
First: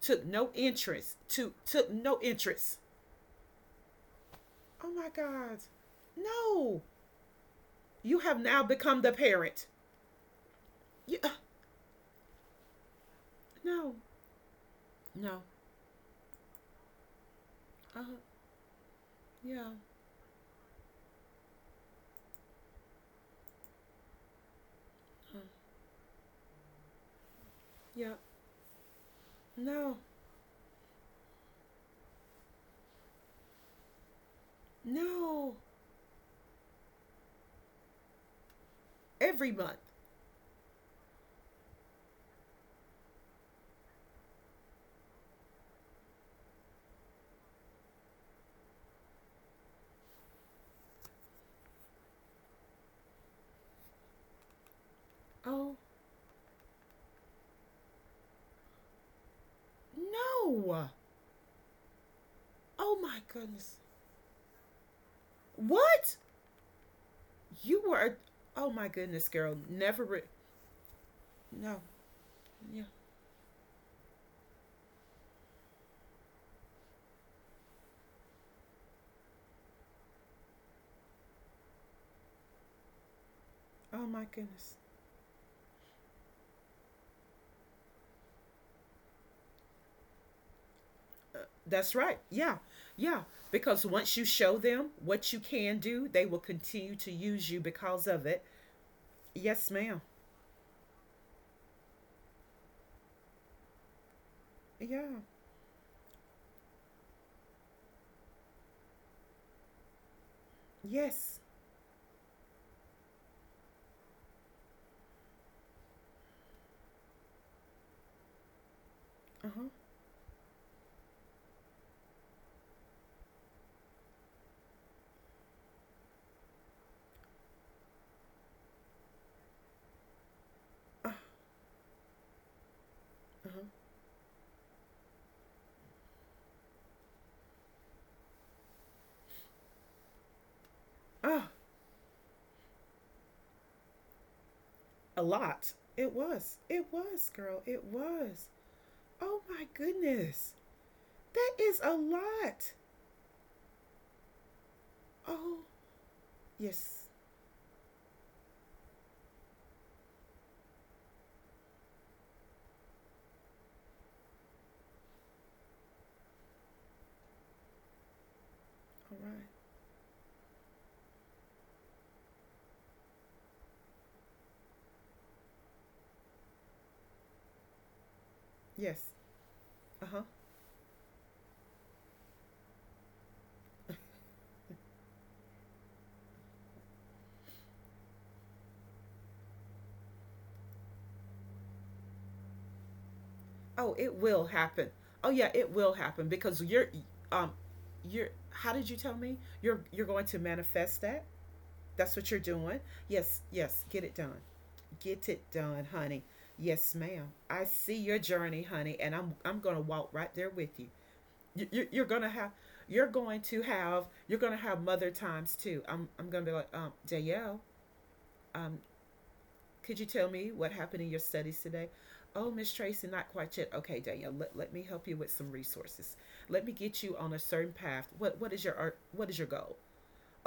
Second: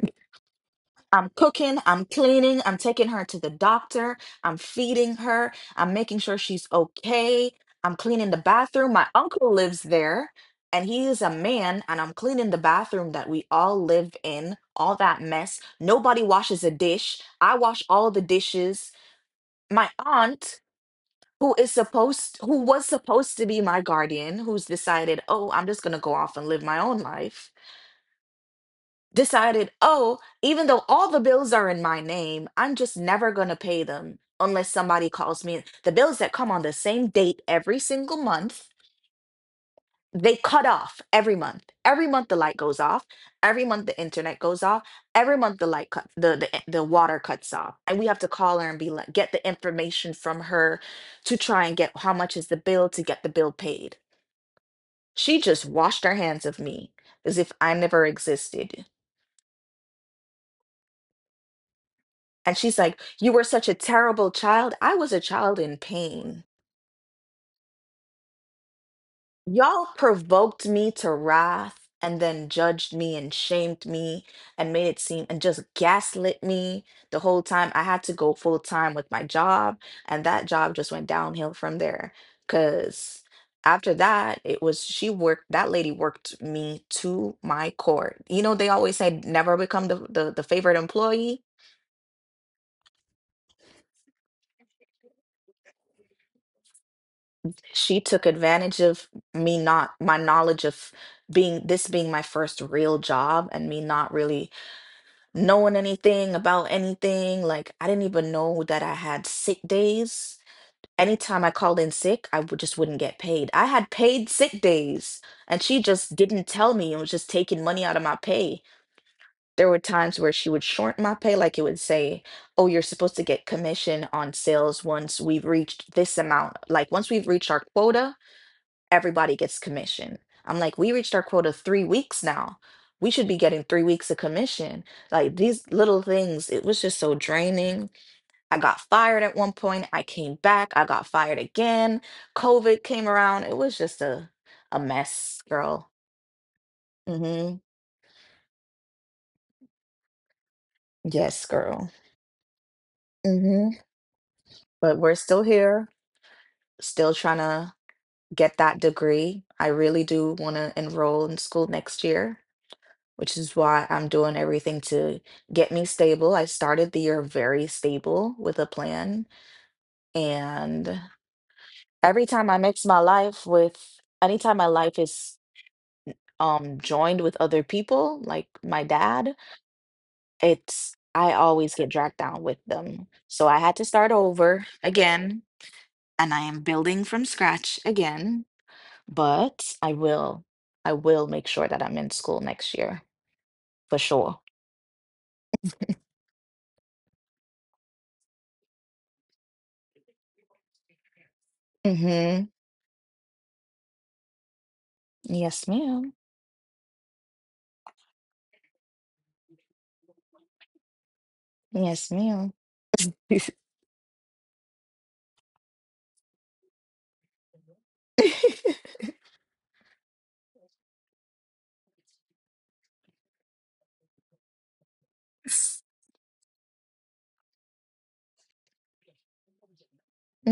B: took no interest,
A: I'm
B: to
A: cooking,
B: took
A: I'm
B: no
A: cleaning, I'm
B: interest.
A: taking her to the doctor, I'm
B: Oh my
A: feeding her,
B: God.
A: I'm making sure she's
B: No.
A: okay, I'm
B: You
A: cleaning the
B: have now
A: bathroom.
B: become
A: My
B: the
A: uncle
B: parent.
A: lives there and he
B: You,
A: is a man, and I'm cleaning the bathroom that we all
B: no,
A: live in, all that
B: no.
A: mess. Nobody washes a dish. I wash
B: Uh,
A: all the dishes.
B: yeah.
A: My aunt, who was supposed to be my guardian, who's decided,
B: Uh,
A: "Oh, I'm just going to go off and live my own life,"
B: yeah.
A: decided,
B: No.
A: oh, even though all the bills are in my name, I'm just never going to pay them unless somebody calls
B: No.
A: me. The bills that come on the same date every single month,
B: Every month.
A: they cut off every month. Every month the light goes off. Every month the internet goes off. Every month the light cut the, eh, the water cuts off. And we have to call her and be like, get the information from her to try and get how much is the bill, to get the bill paid. She just
B: Oh,
A: washed her hands of me as if I never existed.
B: no.
A: And she's
B: Oh,
A: like,
B: my
A: "You were such a
B: goodness.
A: terrible child." I was a child in
B: What?
A: pain.
B: You were. A, oh, my goodness, girl.
A: Y'all
B: Never. Re-
A: provoked me to wrath
B: no.
A: and then
B: Yeah.
A: judged me and shamed me and made it seem and just gaslit me the whole time. I had to go full time with my job. And that job just went downhill from there. Cause after
B: Oh, my
A: that, it
B: goodness.
A: was she worked, that lady worked me to my core. You know, they always say never become the favorite
B: Uh,
A: employee.
B: that's right. Yeah. Yeah. Because once you show them what you can do, they will continue to use you
A: She
B: because
A: took
B: of it.
A: advantage of me
B: Yes,
A: not
B: ma'am.
A: my knowledge of being this being my first real job and me not really
B: Yeah.
A: knowing anything about anything. Like, I didn't even know that I had sick days.
B: Yes.
A: Anytime I called in sick I would just wouldn't get paid. I had paid sick days and she just didn't tell me and was just taking money out of my pay.
B: Uh huh.
A: There were times where she would short my pay. Like it would say, oh, you're supposed to get commission on sales once we've reached this amount, like once we've reached our quota everybody gets commission. I'm like, we
B: Uh
A: reached our quota 3 weeks now. We should be getting
B: huh.
A: 3 weeks of commission. Like these little things, it was just so draining. I got fired at one point. I came back. I got fired
B: Ah,
A: again. COVID came around. It was just a
B: a
A: mess,
B: lot.
A: girl.
B: It was. It was,
A: Mm-hmm.
B: girl. It was. Oh my goodness.
A: Yes,
B: That is
A: girl.
B: a lot.
A: Mm-hmm. But we're still
B: Oh,
A: here,
B: yes.
A: still trying to get that degree. I really do want to enroll in school next year, which is why I'm doing everything to get me stable. I started the year very stable with a
B: All
A: plan.
B: right.
A: And every time I mix my life with, anytime my life is joined with other people, like my
B: Yes.
A: dad,
B: Uh-huh.
A: it's, I always get dragged down with them. So I had to start over again. And I am building from scratch again, but I will make sure that I'm in school next year for
B: Oh, it
A: sure.
B: will happen. Oh yeah, it will happen because um you're how did you tell me? You're going to manifest that? That's what
A: Mm-hmm.
B: you're doing? Yes, yes. Get it done. Get it
A: Yes,
B: done,
A: ma'am.
B: honey. Yes, ma'am. I see your journey, honey, and I'm going to walk right there with you. You
A: Yes,
B: you're going to
A: ma'am.
B: have you're going to have you're going to have mother times too. I'm going to be like, Dayelle, um, could you tell me what happened in your studies today? Oh, Miss Tracy, not quite yet. Okay, Danielle, let me help you with some resources. Let me get you on a certain path. What is your art? What is your goal?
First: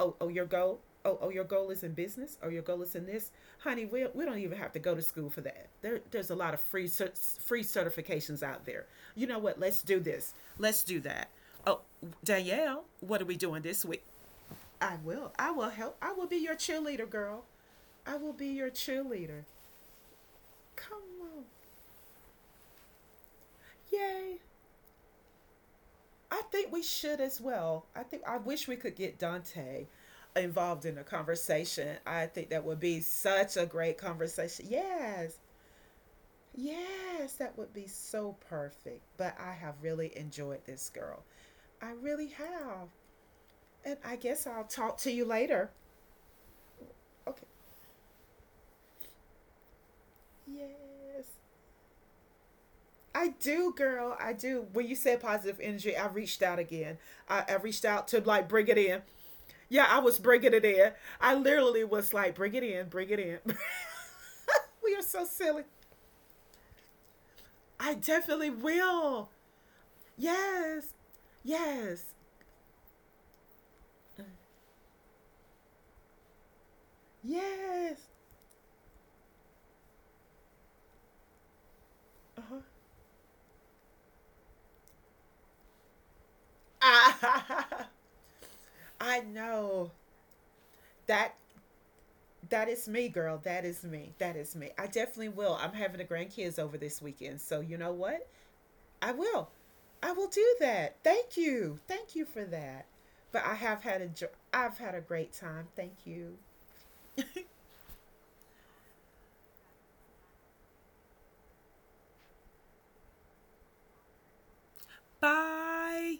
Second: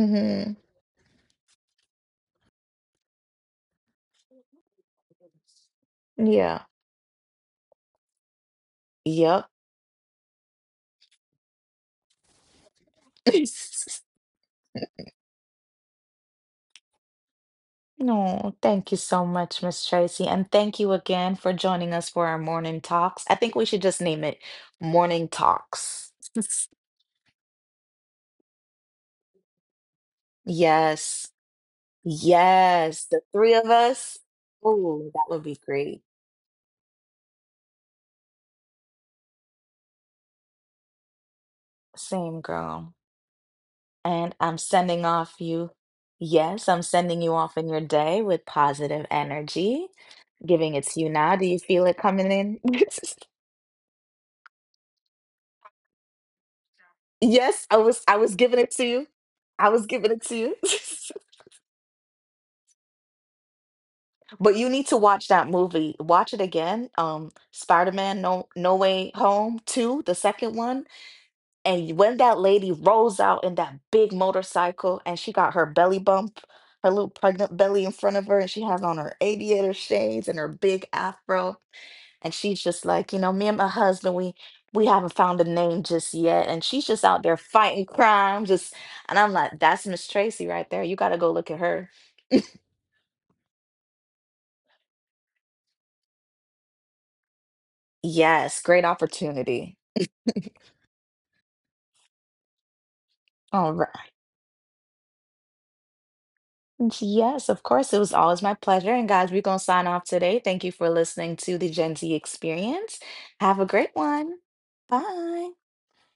B: Oh oh your goal. Oh oh your goal is in business. Oh your goal is in this. Honey, we don't even have to go to school for that. There there's a lot of
A: Yeah.
B: free free certifications out there. You know
A: Yep.
B: what? Let's do this. Let's do that. Oh Danielle, what are we doing this week? I will. I will help. I will be your cheerleader, girl. I will be
A: No,
B: your
A: thank you so
B: cheerleader.
A: much, Miss Tracy, and thank you
B: Come
A: again
B: on.
A: for joining us for our morning talks. I think we should just name
B: Yay.
A: it Morning Talks.
B: I think we should as well. I think I wish we could get Dante involved in a
A: Yes.
B: conversation. I think that would be
A: Yes, the
B: such
A: three
B: a
A: of
B: great
A: us.
B: conversation.
A: Oh, that
B: Yes.
A: would be great.
B: Yes, that would be so perfect. But I have really enjoyed this girl. I really
A: Same
B: have.
A: girl.
B: And I
A: And
B: guess
A: I'm
B: I'll talk
A: sending
B: to you
A: off
B: later.
A: you. Yes, I'm sending you
B: Okay.
A: off in your day with positive energy. Giving it to you
B: Yes.
A: now. Do you feel it coming in?
B: I do, girl. I do. When you said positive energy, I reached out again. I
A: Yes, I
B: reached
A: was
B: out
A: I
B: to
A: was
B: like
A: giving
B: bring
A: it
B: it
A: to
B: in.
A: you. I
B: Yeah,
A: was
B: I
A: giving
B: was
A: it to
B: bringing
A: you.
B: it in. I literally was like, bring it in, bring it in.
A: But you need
B: We
A: to
B: are so
A: watch that
B: silly.
A: movie. Watch it again.
B: I
A: Spider-Man No
B: definitely
A: No Way
B: will.
A: Home 2, the second one.
B: Yes.
A: And
B: Yes.
A: when that lady rolls out in that big motorcycle and she got her belly bump, her little pregnant belly in
B: Yes.
A: front of her, and she has on her aviator shades and her big afro. And
B: Uh-huh.
A: she's just like, you know, me and my husband, we haven't found a name just yet. And she's just out there fighting crime, just
B: I
A: and I'm like, that's
B: know.
A: Miss Tracy right there. You gotta go
B: That
A: look at her.
B: that is me, girl. That is me. That is me. I definitely will. I'm having the grandkids over this weekend. So, you know what?
A: Yes, great
B: I will.
A: opportunity.
B: I will do that. Thank you. Thank you for that. But I
A: All right.
B: have had a great time. Thank you.
A: Yes, of course. It was always my pleasure. And guys, we're gonna sign off today. Thank you for listening to the Gen Z experience. Have a great one. Bye.
B: Bye.